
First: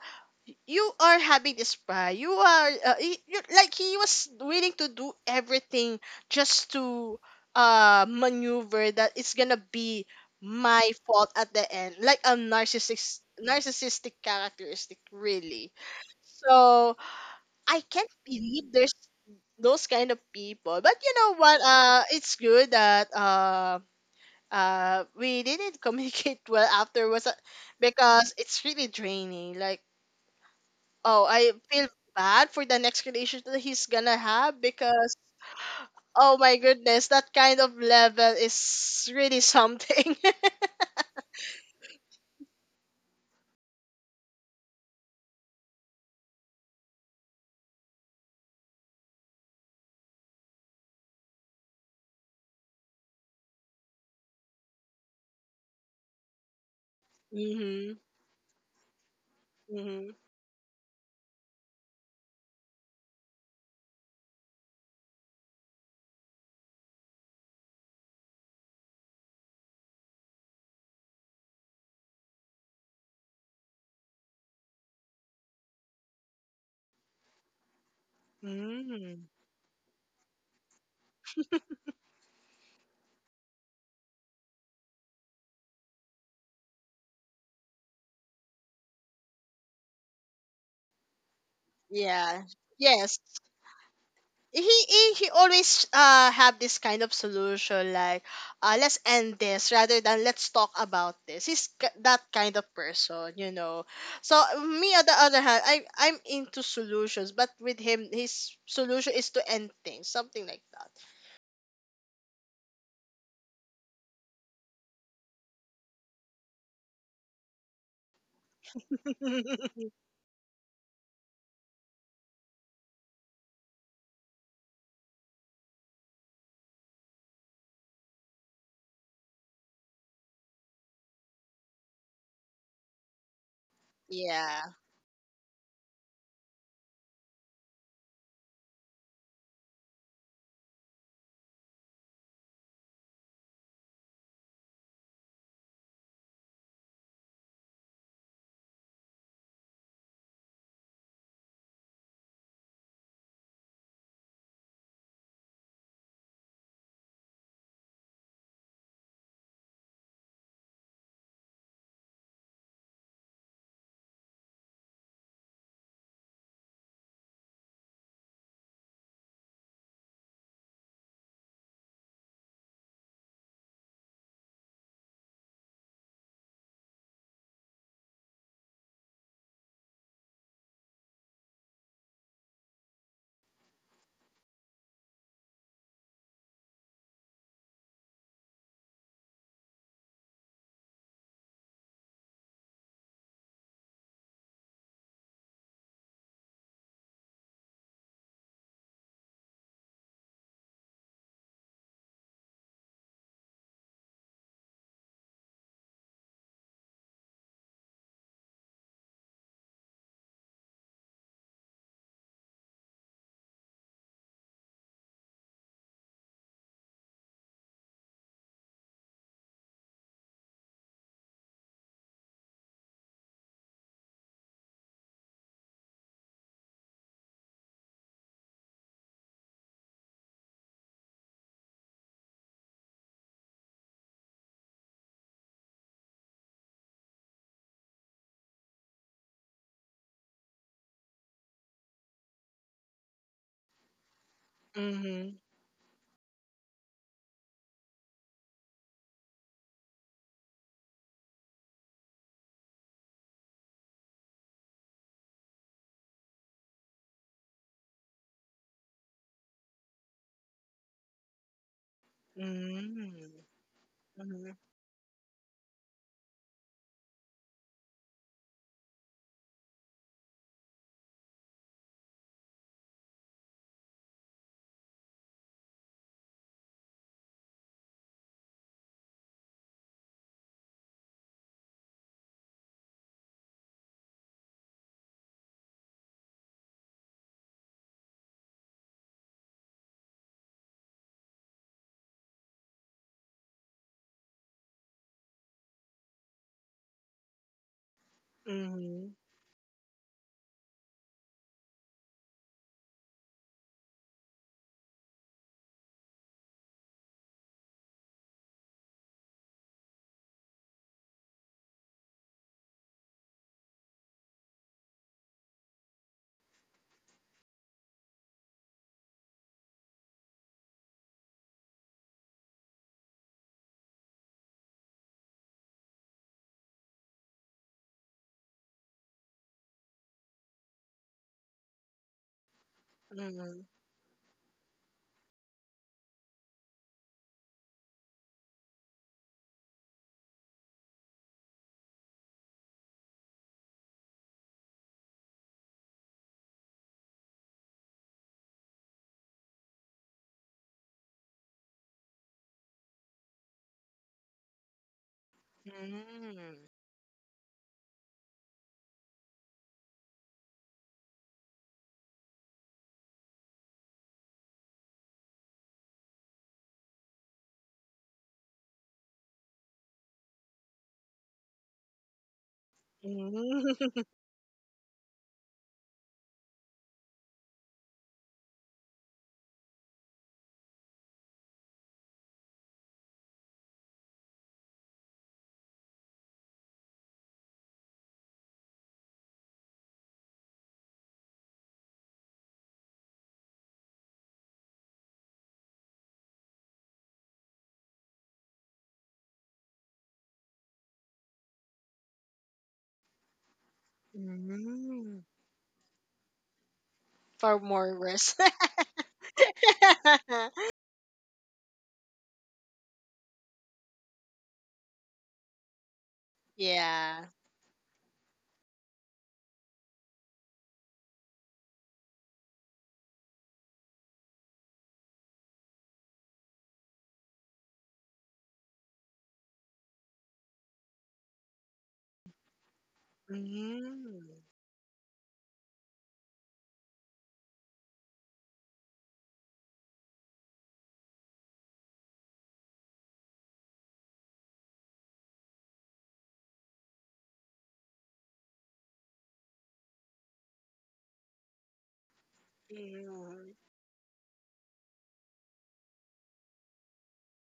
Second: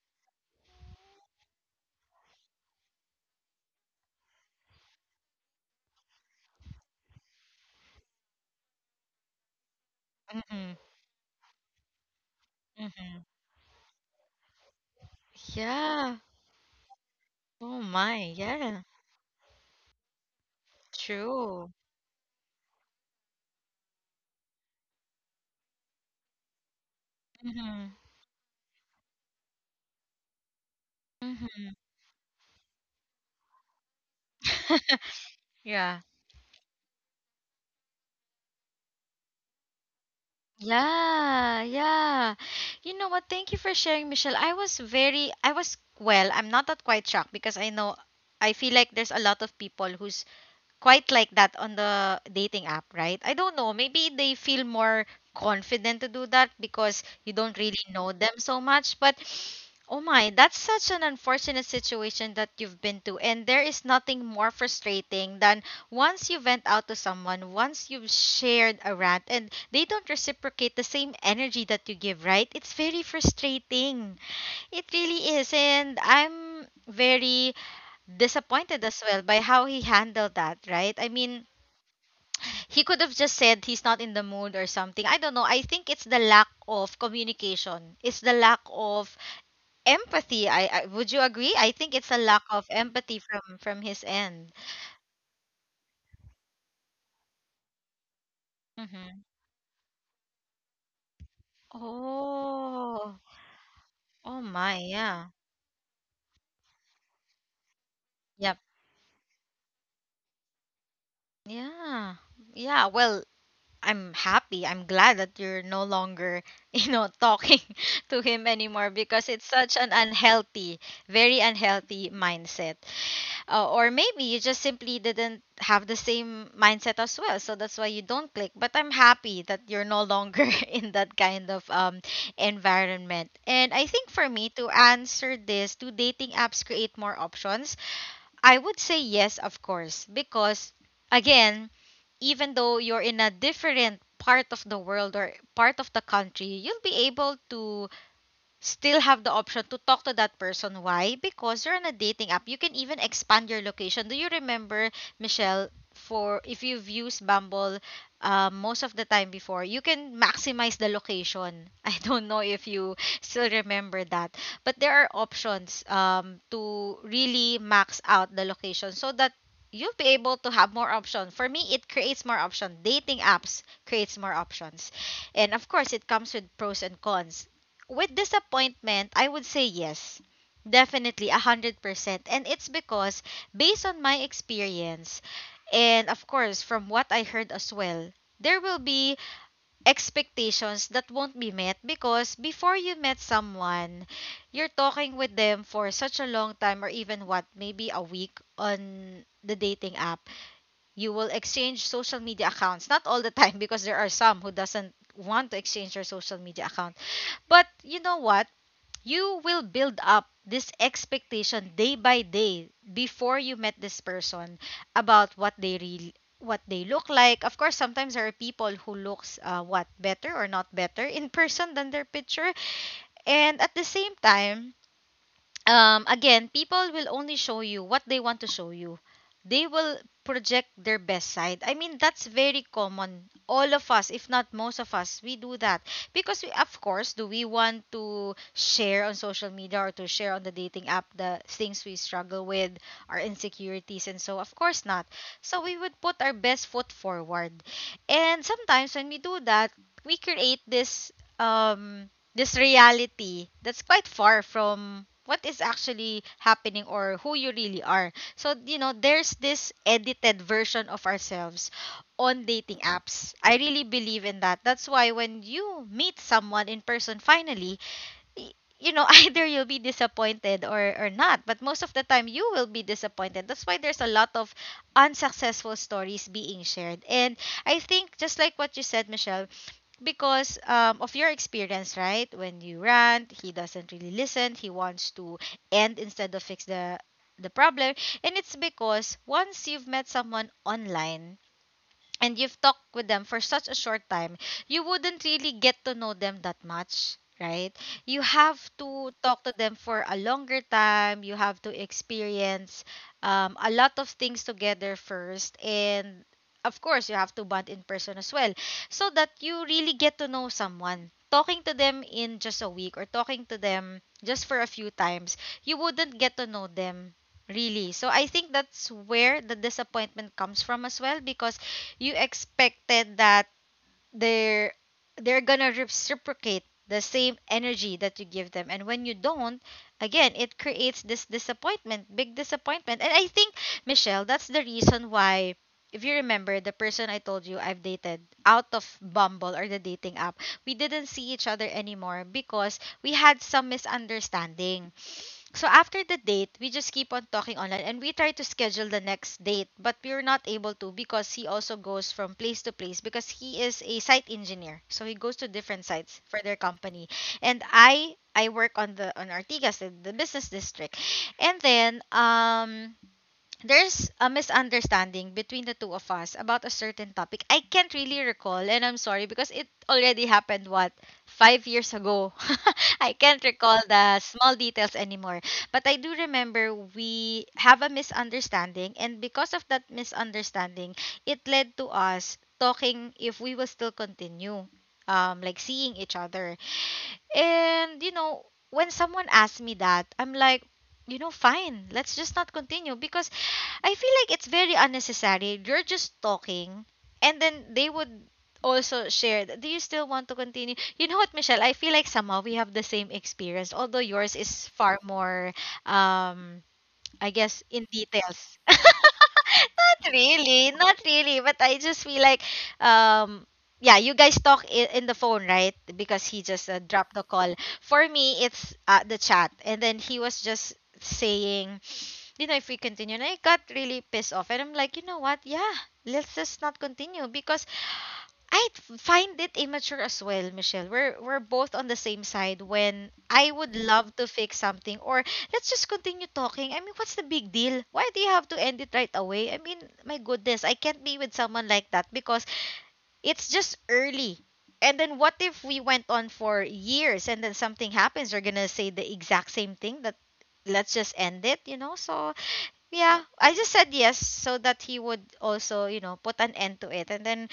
[SPEAKER 2] you are having this pride. You are you, like, he was willing to do everything just to maneuver that it's gonna be
[SPEAKER 1] Mm-hmm.
[SPEAKER 2] my fault at the end. Like a narcissistic
[SPEAKER 1] Mm-hmm.
[SPEAKER 2] narcissistic characteristic, really.
[SPEAKER 1] Yeah.
[SPEAKER 2] So
[SPEAKER 1] Oh
[SPEAKER 2] I can't
[SPEAKER 1] my.
[SPEAKER 2] believe
[SPEAKER 1] Yeah.
[SPEAKER 2] there's those kind of people. But you know what?
[SPEAKER 1] True.
[SPEAKER 2] It's good that we didn't communicate well afterwards,
[SPEAKER 1] Mm-hmm.
[SPEAKER 2] because it's really draining. Like, oh, I
[SPEAKER 1] Mm-hmm.
[SPEAKER 2] feel bad for the next relationship that he's gonna have because,
[SPEAKER 1] Yeah.
[SPEAKER 2] oh my goodness, that kind of level is really something.
[SPEAKER 1] Yeah, yeah. You know what? Thank you for sharing, Michelle. I was very, I was, well, I'm not that quite shocked, because I know, I feel like there's a lot of people who's quite like that on the dating app, right? I don't know. Maybe they feel more confident to do that because you don't really
[SPEAKER 2] Mm-hmm,
[SPEAKER 1] know them so much. But oh
[SPEAKER 2] mm-hmm,
[SPEAKER 1] my, that's such an unfortunate situation that you've been to. And there is nothing more frustrating than, once you vent out to someone, once you've shared a rant, and they don't reciprocate the same energy that you give, right? It's very frustrating. It really is. And I'm very disappointed as well
[SPEAKER 2] mm-hmm.
[SPEAKER 1] by how he handled that, right? I mean, he could have just said he's not in the mood or something. I don't know. I think it's the lack of communication. It's the lack of empathy. I would you agree? I think it's a lack
[SPEAKER 2] Yeah.
[SPEAKER 1] of empathy
[SPEAKER 2] Yes.
[SPEAKER 1] from his end.
[SPEAKER 2] He always have this kind of solution, like let's
[SPEAKER 1] Mm-hmm.
[SPEAKER 2] end this rather than let's talk about this. He's that kind of
[SPEAKER 1] Oh,
[SPEAKER 2] person, you know.
[SPEAKER 1] oh
[SPEAKER 2] So
[SPEAKER 1] my,
[SPEAKER 2] me, on the
[SPEAKER 1] yeah,
[SPEAKER 2] other hand, I'm into solutions, but with him
[SPEAKER 1] yep,
[SPEAKER 2] his solution is to end things, something like that.
[SPEAKER 1] yeah, yeah. Well, I'm happy. I'm glad that you're no longer, you know, talking to him anymore, because it's such an unhealthy, very unhealthy mindset. Or maybe you just simply didn't have the same mindset as well. So that's why you don't click. But I'm happy that you're no longer in that kind of environment. And I think for me to
[SPEAKER 2] Yeah.
[SPEAKER 1] answer this: do dating apps create more options? I would say yes, of course, because again, even though you're in a different part of the world or part of the country, you'll be able to still have the option to talk to that person. Why? Because you're on a dating app. You can even expand your location. Do you remember, Michelle, for if you've used Bumble most of the time before, you can maximize the location. I don't know if you still remember that. But there are options to really max out the location so that you'll be able to have more options. For me, it creates more options. Dating apps creates more options. And of course, it comes with pros and cons. With disappointment, I would say yes. Definitely 100%. And it's because, based on my experience, and of course, from what I heard as well, there will be expectations that won't be met. Because before you met someone, you're talking with them for such a long time, or even what, maybe a week on the dating app. You will exchange social media accounts. Not all the time, because there are some who doesn't want to exchange their social media account. But you know what? You will build up this expectation day by day before you met this person about what they really, what they look like. Of course, sometimes there are people who looks what better or not better in person than their picture. And at the same time, again, people will only show you what they want to show you. They will project their best side. I mean, that's very common. All of us, if not most of us, we do that. Because, we, of course, do we want to share on social media or to share on the dating app the things we struggle with, our insecurities, and so? Of course not.
[SPEAKER 2] Mm-hmm,
[SPEAKER 1] So, we would put our best foot forward. And sometimes when we do that, we create this. Um, this reality that's quite far from what is actually happening or who you really are. So, you know, there's this edited version of ourselves on dating
[SPEAKER 2] mm-hmm,
[SPEAKER 1] apps. I really believe in that. That's why when you meet someone in person finally, y- you know, either you'll be disappointed or not, but most of the time you will be disappointed. That's why there's a lot of unsuccessful stories being shared. And I think just like what you said, Michelle, because of your experience, right? When you rant, he doesn't really listen. He wants to end instead of fix the problem. And it's because once you've met someone online and you've talked with them for such a short time, you wouldn't really get to know them that much, right? You have
[SPEAKER 2] mm-hmm,
[SPEAKER 1] to
[SPEAKER 2] mm-hmm,
[SPEAKER 1] talk to them for a longer time. You have to experience a lot of things together first. And of course, you have to bond in person as well so that you really get to know someone. Talking to them in just a week or talking to them just for a few times, you wouldn't get to know them really. So I think that's where the disappointment comes from as well, because you expected that they're they're gonna reciprocate the same energy that you give them, and when you don't, again it creates this disappointment, big disappointment. And I think, Michelle, that's the reason why. If you remember the person I told you I've dated out of Bumble or the dating app, we didn't see each other anymore because we had some misunderstanding. So after the date, we just keep on talking online and we try to schedule the next date, but we're not able to because he also goes from place to place, because he is a site engineer. So he goes to different sites for their company. And I work on the on Artigas, the business district. And then there's a misunderstanding between the two of us about a certain topic. I can't really recall, and I'm sorry because it already happened, what, 5 years ago. I can't recall
[SPEAKER 2] mm-hmm,
[SPEAKER 1] the small details anymore. But I do remember we have a misunderstanding, and because of that misunderstanding, it led to us talking if we will still continue. Like seeing each other, and you know, when someone asks me that, I'm like, you know, fine, let's just not continue because I feel like it's very unnecessary. You're just talking, and then they would also share that, do you still want to continue? You know what, Michelle? I feel like somehow we have the same experience, although yours
[SPEAKER 2] mm-hmm.
[SPEAKER 1] is far more um I guess
[SPEAKER 2] For
[SPEAKER 1] in
[SPEAKER 2] more risk.
[SPEAKER 1] details. Not really, not really. But I just feel like, um, yeah, you guys talk in the phone, right? Because he just dropped the
[SPEAKER 2] Yeah.
[SPEAKER 1] call. For me, it's the chat, and then he was just saying, you know, if we continue, and I got really pissed off, and I'm like, you know what? Yeah, let's just not continue because I find it immature as well, Michelle. We're both on the same side when I would love to
[SPEAKER 2] Mm-hmm.
[SPEAKER 1] fix something or let's just continue talking. I mean, what's the big deal? Why do you have to end it right away? I mean, my goodness, I can't be with someone like that because it's just early. And then what if we went on for years and then something happens? You're gonna say the exact same thing, that let's just end it, you know? So yeah, I just said yes so that he would also, you know, put an end to it. And then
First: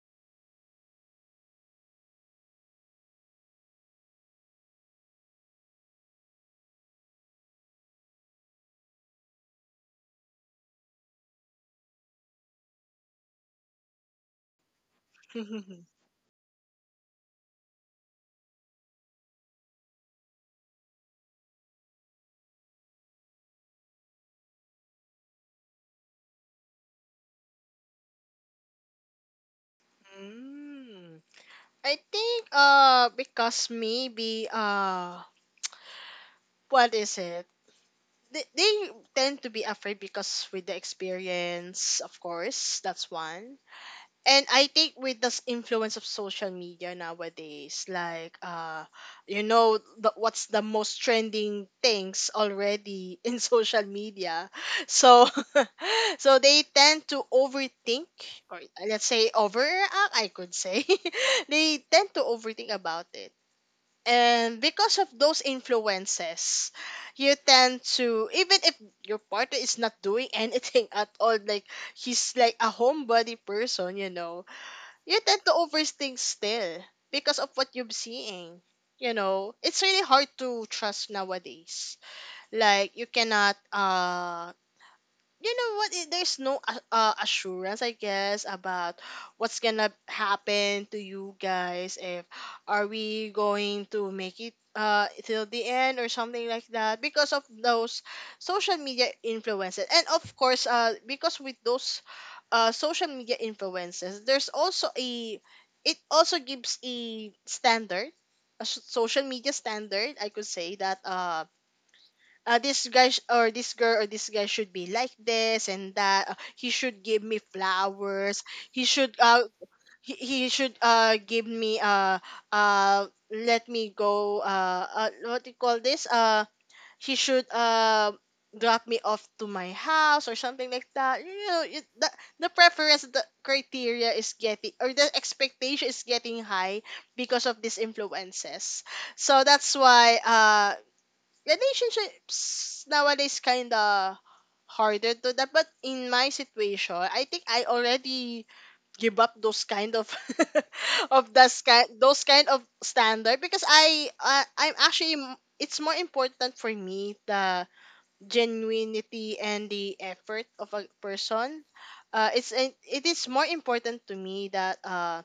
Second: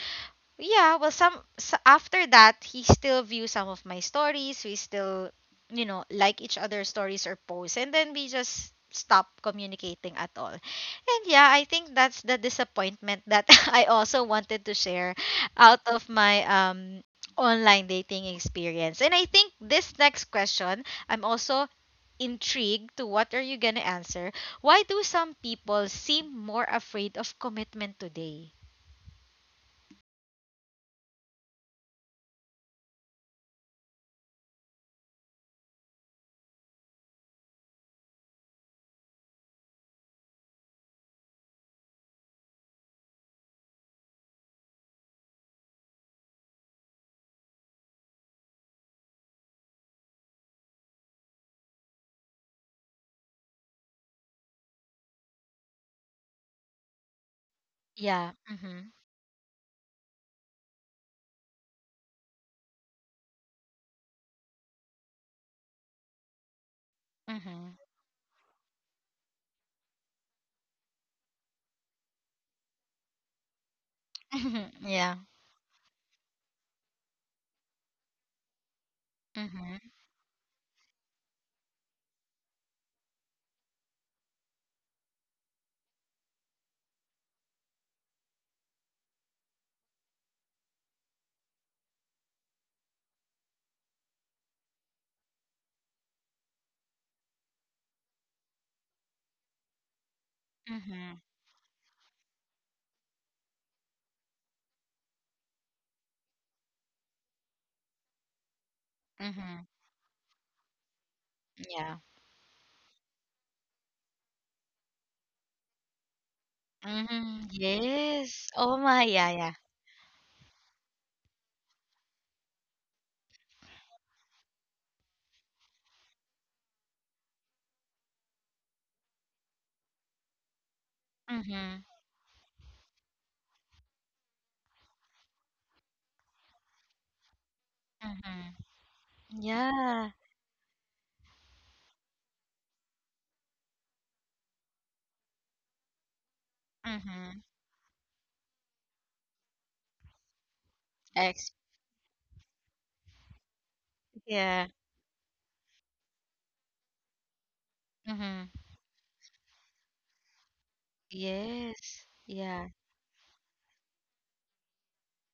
[SPEAKER 1] yeah, well, some s after that, he still views some of my stories. We still, you know, like each other's stories or posts, and then we just stop communicating at all. And yeah, I think that's the disappointment that I also wanted to share out of my online dating experience. And I think this next question, I'm also intrigued to what are you gonna answer? Why do some people seem more afraid of commitment today?
[SPEAKER 2] Mm. I think because maybe what is it? They tend to be afraid because with the experience, of course, that's one. And I think with this influence of social media nowadays, like, you know, the, what's the most trending things already in social media, so so they tend to overthink,
[SPEAKER 1] Yeah.
[SPEAKER 2] or
[SPEAKER 1] Mm-hmm.
[SPEAKER 2] let's say overact. I could say they tend to overthink about it. And because of those influences, you
[SPEAKER 1] Mm-hmm.
[SPEAKER 2] tend to, even if your partner is not doing anything at all, like he's like a homebody person, you know,
[SPEAKER 1] Mhm, yeah.
[SPEAKER 2] you tend to overthink still because of what you're seeing. You know,
[SPEAKER 1] Mhm,
[SPEAKER 2] it's really hard to trust nowadays. Like, you cannot you know what, there's no assurance, I guess, about what's gonna happen to you guys, if are we going to make it till the end or something like that, because of those social media influences. And of course,
[SPEAKER 1] mhm,
[SPEAKER 2] because with those social media influences, there's also a, it also gives a standard, a social media
[SPEAKER 1] mhm,
[SPEAKER 2] standard, I could say that.
[SPEAKER 1] yeah.
[SPEAKER 2] This guy or this girl or this guy should be like this and that. He should give
[SPEAKER 1] Mhm,
[SPEAKER 2] me
[SPEAKER 1] yes.
[SPEAKER 2] flowers.
[SPEAKER 1] Oh
[SPEAKER 2] He
[SPEAKER 1] my,
[SPEAKER 2] should
[SPEAKER 1] yeah, yeah.
[SPEAKER 2] he should give me let me go, what do you call this, he should drop me off to my house or something like that. You know,
[SPEAKER 1] Mhm,
[SPEAKER 2] it, the preference, the criteria is getting, or the expectation is getting high because of these
[SPEAKER 1] mhm,
[SPEAKER 2] influences. So that's
[SPEAKER 1] yeah.
[SPEAKER 2] why relationships nowadays kind of harder to that. But in my situation, I
[SPEAKER 1] Mhm.
[SPEAKER 2] think I already give up those kind of of
[SPEAKER 1] Ex,
[SPEAKER 2] that kind, those kind of standard, because
[SPEAKER 1] yeah.
[SPEAKER 2] I'm actually it's more important for me, the
[SPEAKER 1] Mhm,
[SPEAKER 2] genuinity and the effort of a person.
[SPEAKER 1] yes,
[SPEAKER 2] It's
[SPEAKER 1] yeah.
[SPEAKER 2] it, it is more important to me that uh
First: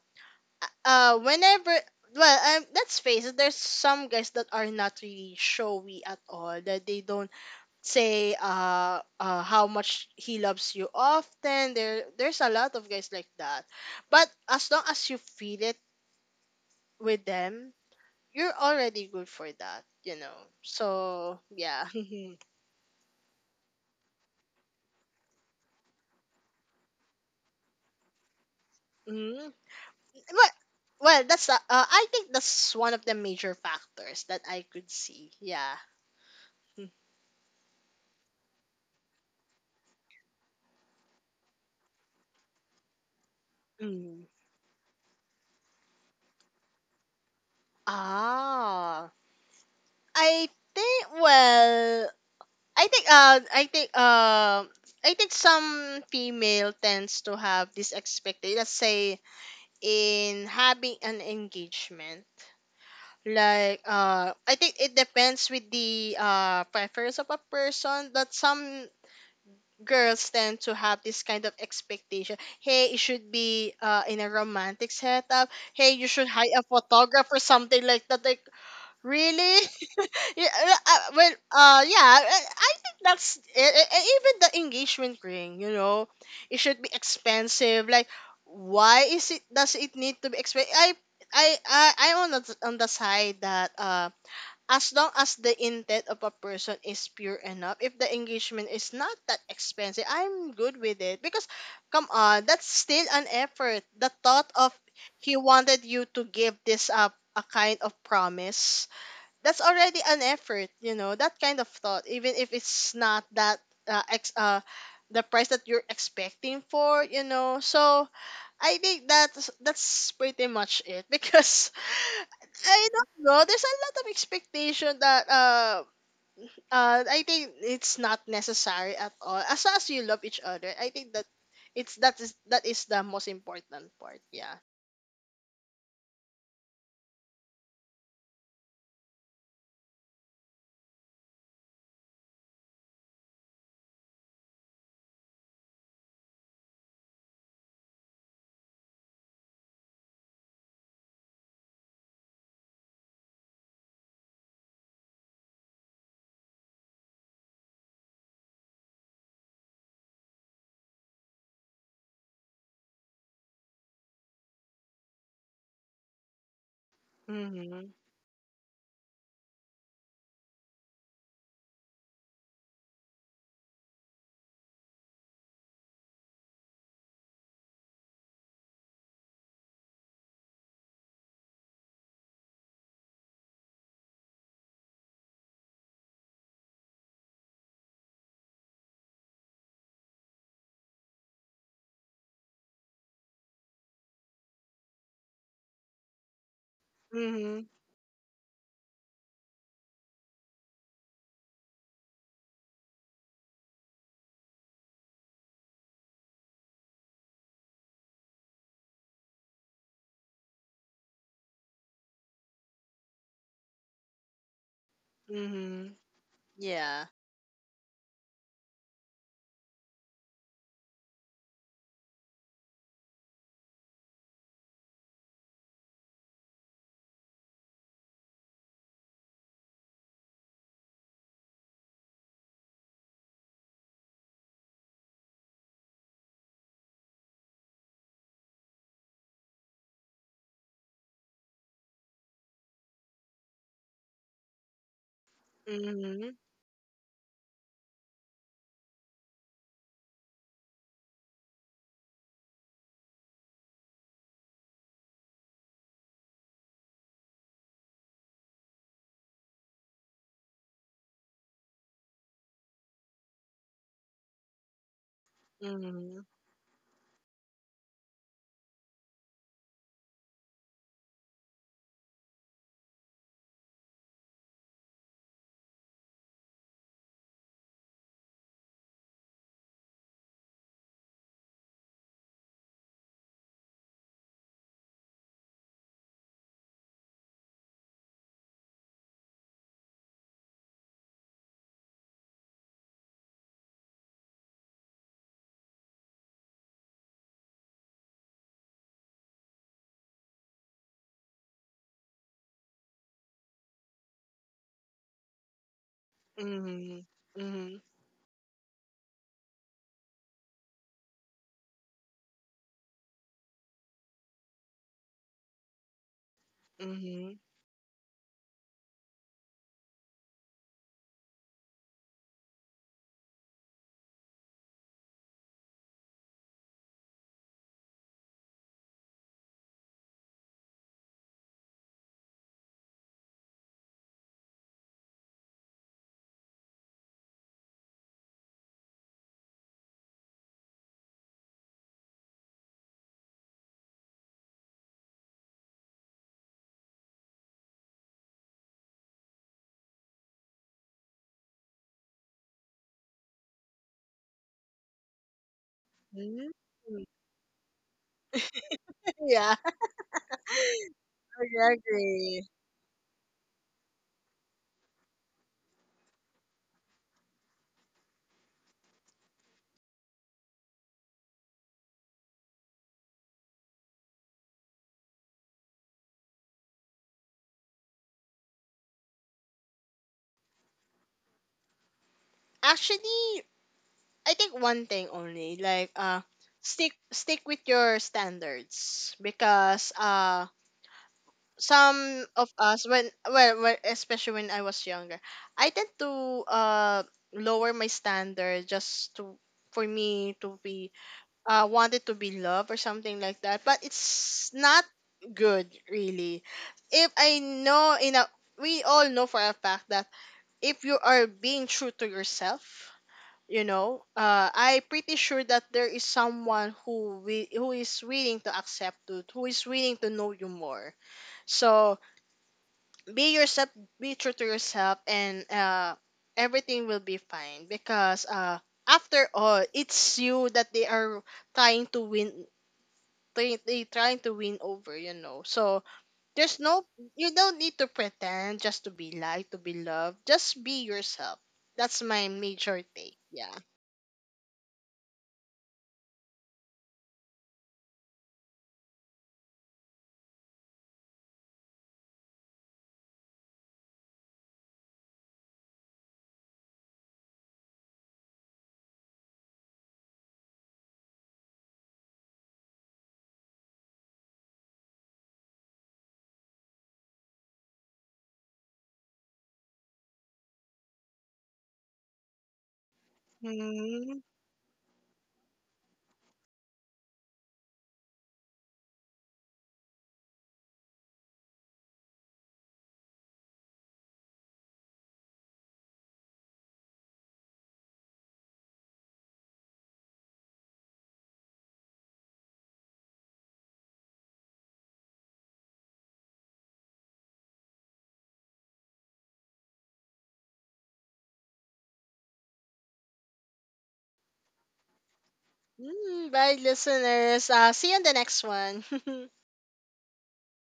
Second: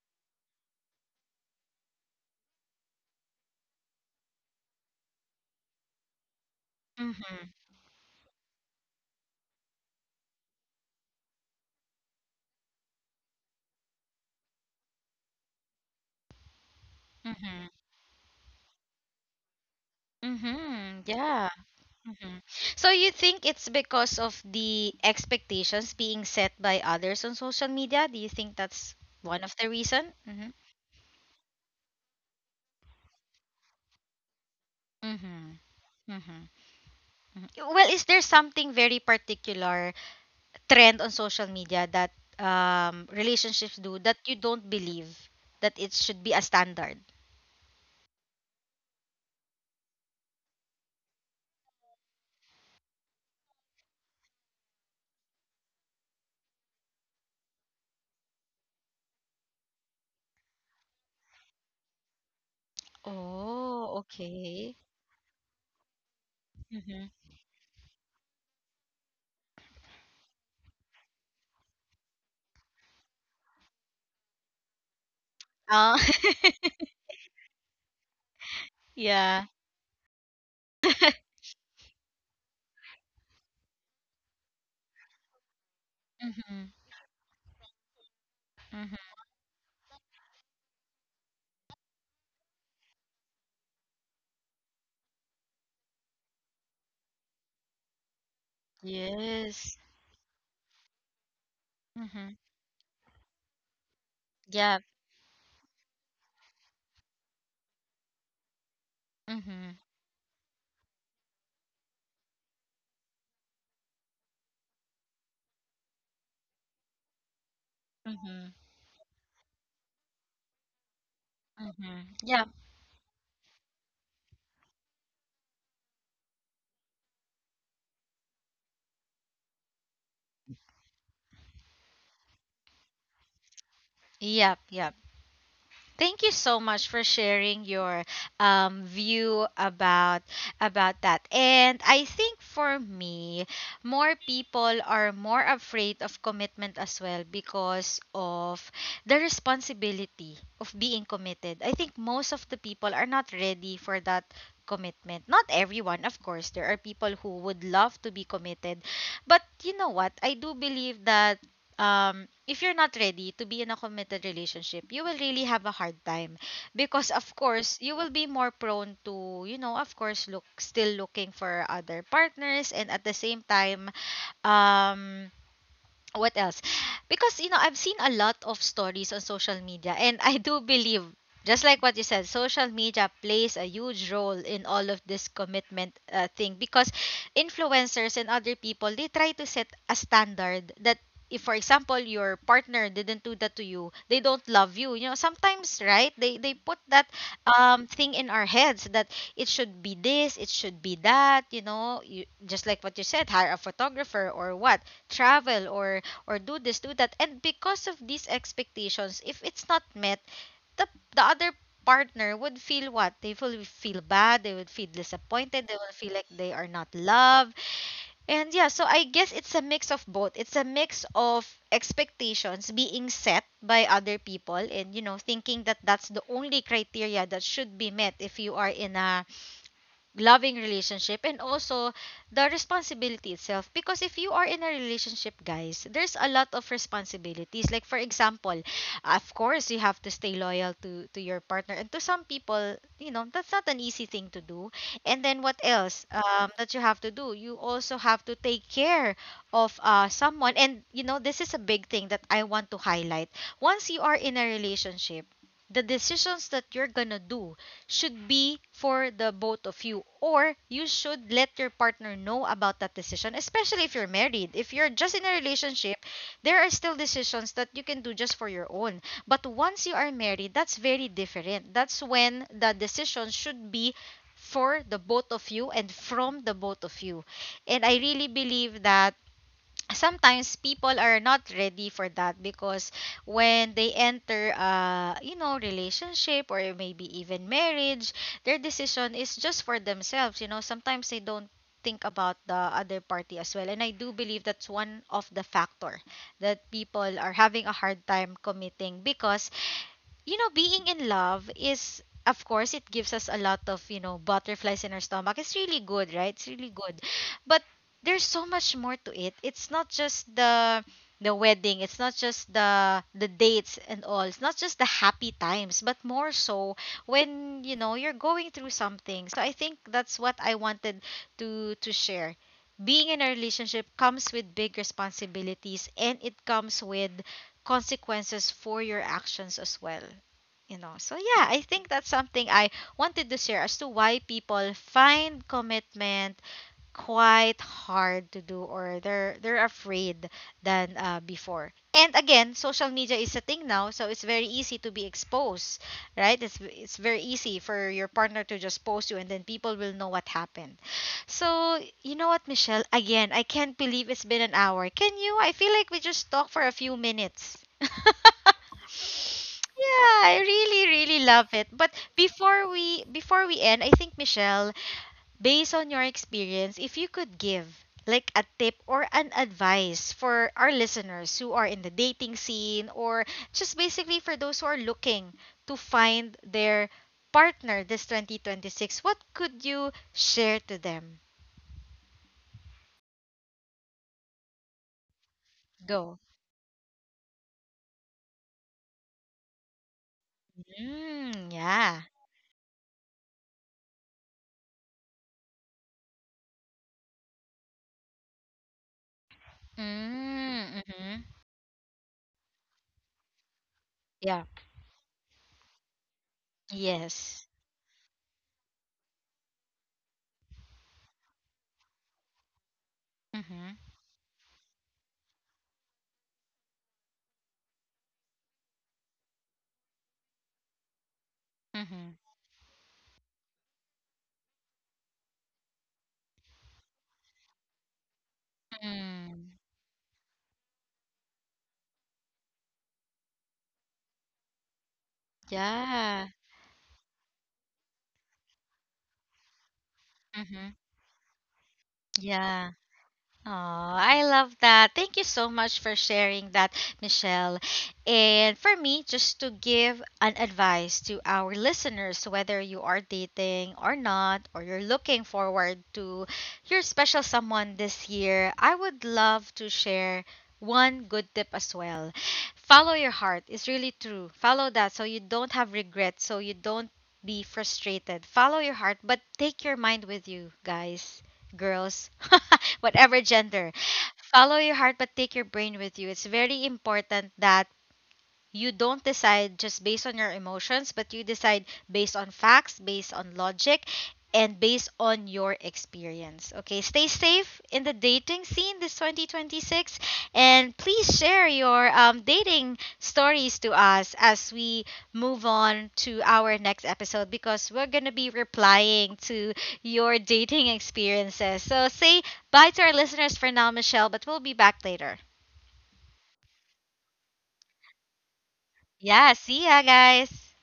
[SPEAKER 2] uh whenever, well, um, let's face it, there's some guys that are not really showy at all, that they don't
[SPEAKER 1] Mhm,
[SPEAKER 2] say how much he loves you often. There, there's a lot of guys like that, but as long as you feel it with
[SPEAKER 1] mhm,
[SPEAKER 2] them, you're already good for that, you know.
[SPEAKER 1] mhm,
[SPEAKER 2] So
[SPEAKER 1] yeah.
[SPEAKER 2] yeah.
[SPEAKER 1] Mhm. So you think it's because of the expectations being set by others on social media? Do you think that's one
[SPEAKER 2] Mm.
[SPEAKER 1] of the reason?
[SPEAKER 2] But
[SPEAKER 1] Mhm,
[SPEAKER 2] well, that's I think that's one of the major factors that I could see,
[SPEAKER 1] mhm.
[SPEAKER 2] yeah.
[SPEAKER 1] Mm-hmm. Mm-hmm. Well, is there something very particular trend on social media that relationships do that
[SPEAKER 2] Mm.
[SPEAKER 1] you don't believe that it should be a standard.
[SPEAKER 2] Ah, I think, well, I think I think, um, I think some female tends to have this expectation. Let's say in having an engagement, like,
[SPEAKER 1] Oh,
[SPEAKER 2] I
[SPEAKER 1] okay.
[SPEAKER 2] think it depends with the
[SPEAKER 1] Mm-hmm.
[SPEAKER 2] preference of a person, that some girls tend to have this kind of expectation. Hey, it should be in a romantic setup. Hey,
[SPEAKER 1] Uh,
[SPEAKER 2] you should hire a photographer, something like that. Like,
[SPEAKER 1] yeah.
[SPEAKER 2] really? Yeah, well, yeah, I think that's it. Even the engagement ring, you know, it
[SPEAKER 1] Mm-hmm.
[SPEAKER 2] should be expensive. Like, why
[SPEAKER 1] Mm-hmm.
[SPEAKER 2] is it? Does it need to be expensive? I'm on the side that, as long as the intent of a person is pure enough, if the engagement is not that
[SPEAKER 1] Yes.
[SPEAKER 2] expensive, I'm good with it, because come
[SPEAKER 1] Mm-hmm.
[SPEAKER 2] on, that's still an effort. The thought of
[SPEAKER 1] Yeah.
[SPEAKER 2] he wanted you to give this up a kind of promise, that's
[SPEAKER 1] Mm-hmm.
[SPEAKER 2] already an effort, you know, that kind of thought, even if it's not that ex the price that you're expecting for, you know. So
[SPEAKER 1] Mm-hmm.
[SPEAKER 2] I think that's pretty much it. Because
[SPEAKER 1] Mm-hmm. Yeah.
[SPEAKER 2] I don't know, there's a lot of expectation that I think it's not necessary at all. As long as you love each other, I think that it's, that is the most important part, yeah.
[SPEAKER 1] Yep. Yep. Thank you so much for sharing your view about that. And I think for me, more people are more afraid of commitment as well because of the responsibility of being committed. I think most of the people are not ready for that commitment. Not everyone, of course. There are people who would love to be committed, but you know what? I do believe that if you're not ready to be in a committed relationship, you will really have a hard time because of course
[SPEAKER 2] Mm-hmm,
[SPEAKER 1] you will be more prone to, you know, of course, look still looking for other partners and at the same time, um, what else? Because you know, I've seen a lot of stories on social media and I do believe just like what you said, social media plays a huge role in all of this commitment thing because influencers and other people they try to set a standard that if for example your partner didn't do that to you, they don't love you. You know, sometimes right? They put that
[SPEAKER 2] mm-hmm,
[SPEAKER 1] thing in our heads that it should be this, it should be that, you know, you, just like what you said, hire a photographer or what travel or do this, do that. And because of these expectations, if it's not met, the, the other partner would feel what? They will feel bad, they would feel disappointed, they will
[SPEAKER 2] mm-hmm.
[SPEAKER 1] feel like they are not
[SPEAKER 2] Yeah.
[SPEAKER 1] loved. And yeah, so I guess it's a mix of both. It's a mix of expectations being set by other people and you know thinking that that's the only criteria that should be met if you are in a loving relationship, and also the responsibility itself, because if you are in a relationship guys, there's a lot of responsibilities. Like for example, of course you have to stay loyal to your partner, and to some people you know that's not an easy thing to do. And then what else,
[SPEAKER 2] Mm-hmm,
[SPEAKER 1] that you have to do. You also have to take care of someone, and you know this is a big thing that I want to highlight. Once you are in a relationship, the decisions that you're gonna do should be for the both of you, or you should let your partner know about that decision. Especially if you're married. If you're just in a relationship,
[SPEAKER 2] mm-hmm.
[SPEAKER 1] there are still decisions that you can do just for your own, but once you are married, that's very different. That's when the decision should be for the both of you and from the both of you. And I really believe that sometimes people are not ready for that because when they enter a you know relationship or maybe even marriage, their decision is just for themselves, you know. Sometimes they don't think about the other party as well, and I do believe that's one of the factor that people are having a hard time committing, because you know, being in love is, of course, it gives us a lot of, you know, butterflies in our stomach. It's really good, right? It's really good.
[SPEAKER 2] Mm-hmm.
[SPEAKER 1] But
[SPEAKER 2] Mm-hmm.
[SPEAKER 1] there's so much more to it. It's not just the wedding, it's not just the dates and all. It's not just the happy times, but more so
[SPEAKER 2] Mm-hmm.
[SPEAKER 1] when, you know, you're going through something. So I think that's what I wanted to share. Being in a relationship comes with big responsibilities and it comes with consequences for your actions as well, you know. So yeah, I think that's something I wanted to share as to why people find commitment quite hard to do, or they're afraid than before. And again, social media is a thing now, so it's very easy to be exposed, right? It's very easy for your partner to just post you and then people will know what happened. So you know what, Michelle, again, I can't believe it's been an hour. Can you? I feel like we just talked
[SPEAKER 2] Yeah.
[SPEAKER 1] for a few minutes.
[SPEAKER 2] Yeah. I
[SPEAKER 1] Yeah, I really really love it. But
[SPEAKER 2] agree.
[SPEAKER 1] before we end, I think Michelle, based on your experience, if you could give like a tip or an advice for our listeners who are in the dating scene or just basically for those who are looking to find their partner this 2026, what could you share to them?
[SPEAKER 2] Actually, I think one thing only, like,
[SPEAKER 1] Go.
[SPEAKER 2] stick with your standards, because
[SPEAKER 1] Mm, yeah.
[SPEAKER 2] some of us when, well, well especially when I was younger, I tend to uh lower my standard just to, for me to
[SPEAKER 1] Mm,
[SPEAKER 2] be
[SPEAKER 1] mm-hmm.
[SPEAKER 2] wanted to be loved or something like that. But
[SPEAKER 1] Yeah.
[SPEAKER 2] it's not good really. If I
[SPEAKER 1] Yes.
[SPEAKER 2] know in a, we all know for a fact that if you are being true to yourself, you
[SPEAKER 1] Mm-hmm.
[SPEAKER 2] know, I pretty sure that there is someone who who is willing to accept it, who is willing to know you more. So
[SPEAKER 1] Mm-hmm.
[SPEAKER 2] be yourself, be true to yourself, and everything will be fine, because after
[SPEAKER 1] Mm.
[SPEAKER 2] all it's you that they are trying to win, they trying to win over, you know. So
[SPEAKER 1] Yeah.
[SPEAKER 2] there's no, you don't need to pretend just to be liked, to be loved.
[SPEAKER 1] Mm-hmm.
[SPEAKER 2] Just be yourself. That's my
[SPEAKER 1] Yeah.
[SPEAKER 2] major take.
[SPEAKER 1] Oh,
[SPEAKER 2] Yeah.
[SPEAKER 1] I love that. Thank you so much for sharing that, Michelle. And for me, just to give an advice to our listeners, whether you are dating or not, or you're looking forward to your special someone this year, I would love to share one good tip as well. Follow your heart. It's really true. Follow that so you don't have regrets, so you don't be frustrated. Follow your heart, but take your mind with you, guys, girls, whatever gender.
[SPEAKER 2] Mm-hmm.
[SPEAKER 1] Follow your heart, but take your brain with you. It's very important that you don't decide just based on your emotions, but you decide based on facts, based on logic, and based on your experience. Okay, stay safe in the dating scene this 2026, and please share your dating stories to us as we move on to our next episode because we're going to be replying to your dating experiences. So say bye to our listeners for now, Michelle, but we'll be back later.
[SPEAKER 2] Bye listeners. See you on the next one.
[SPEAKER 1] Yeah, see ya, guys.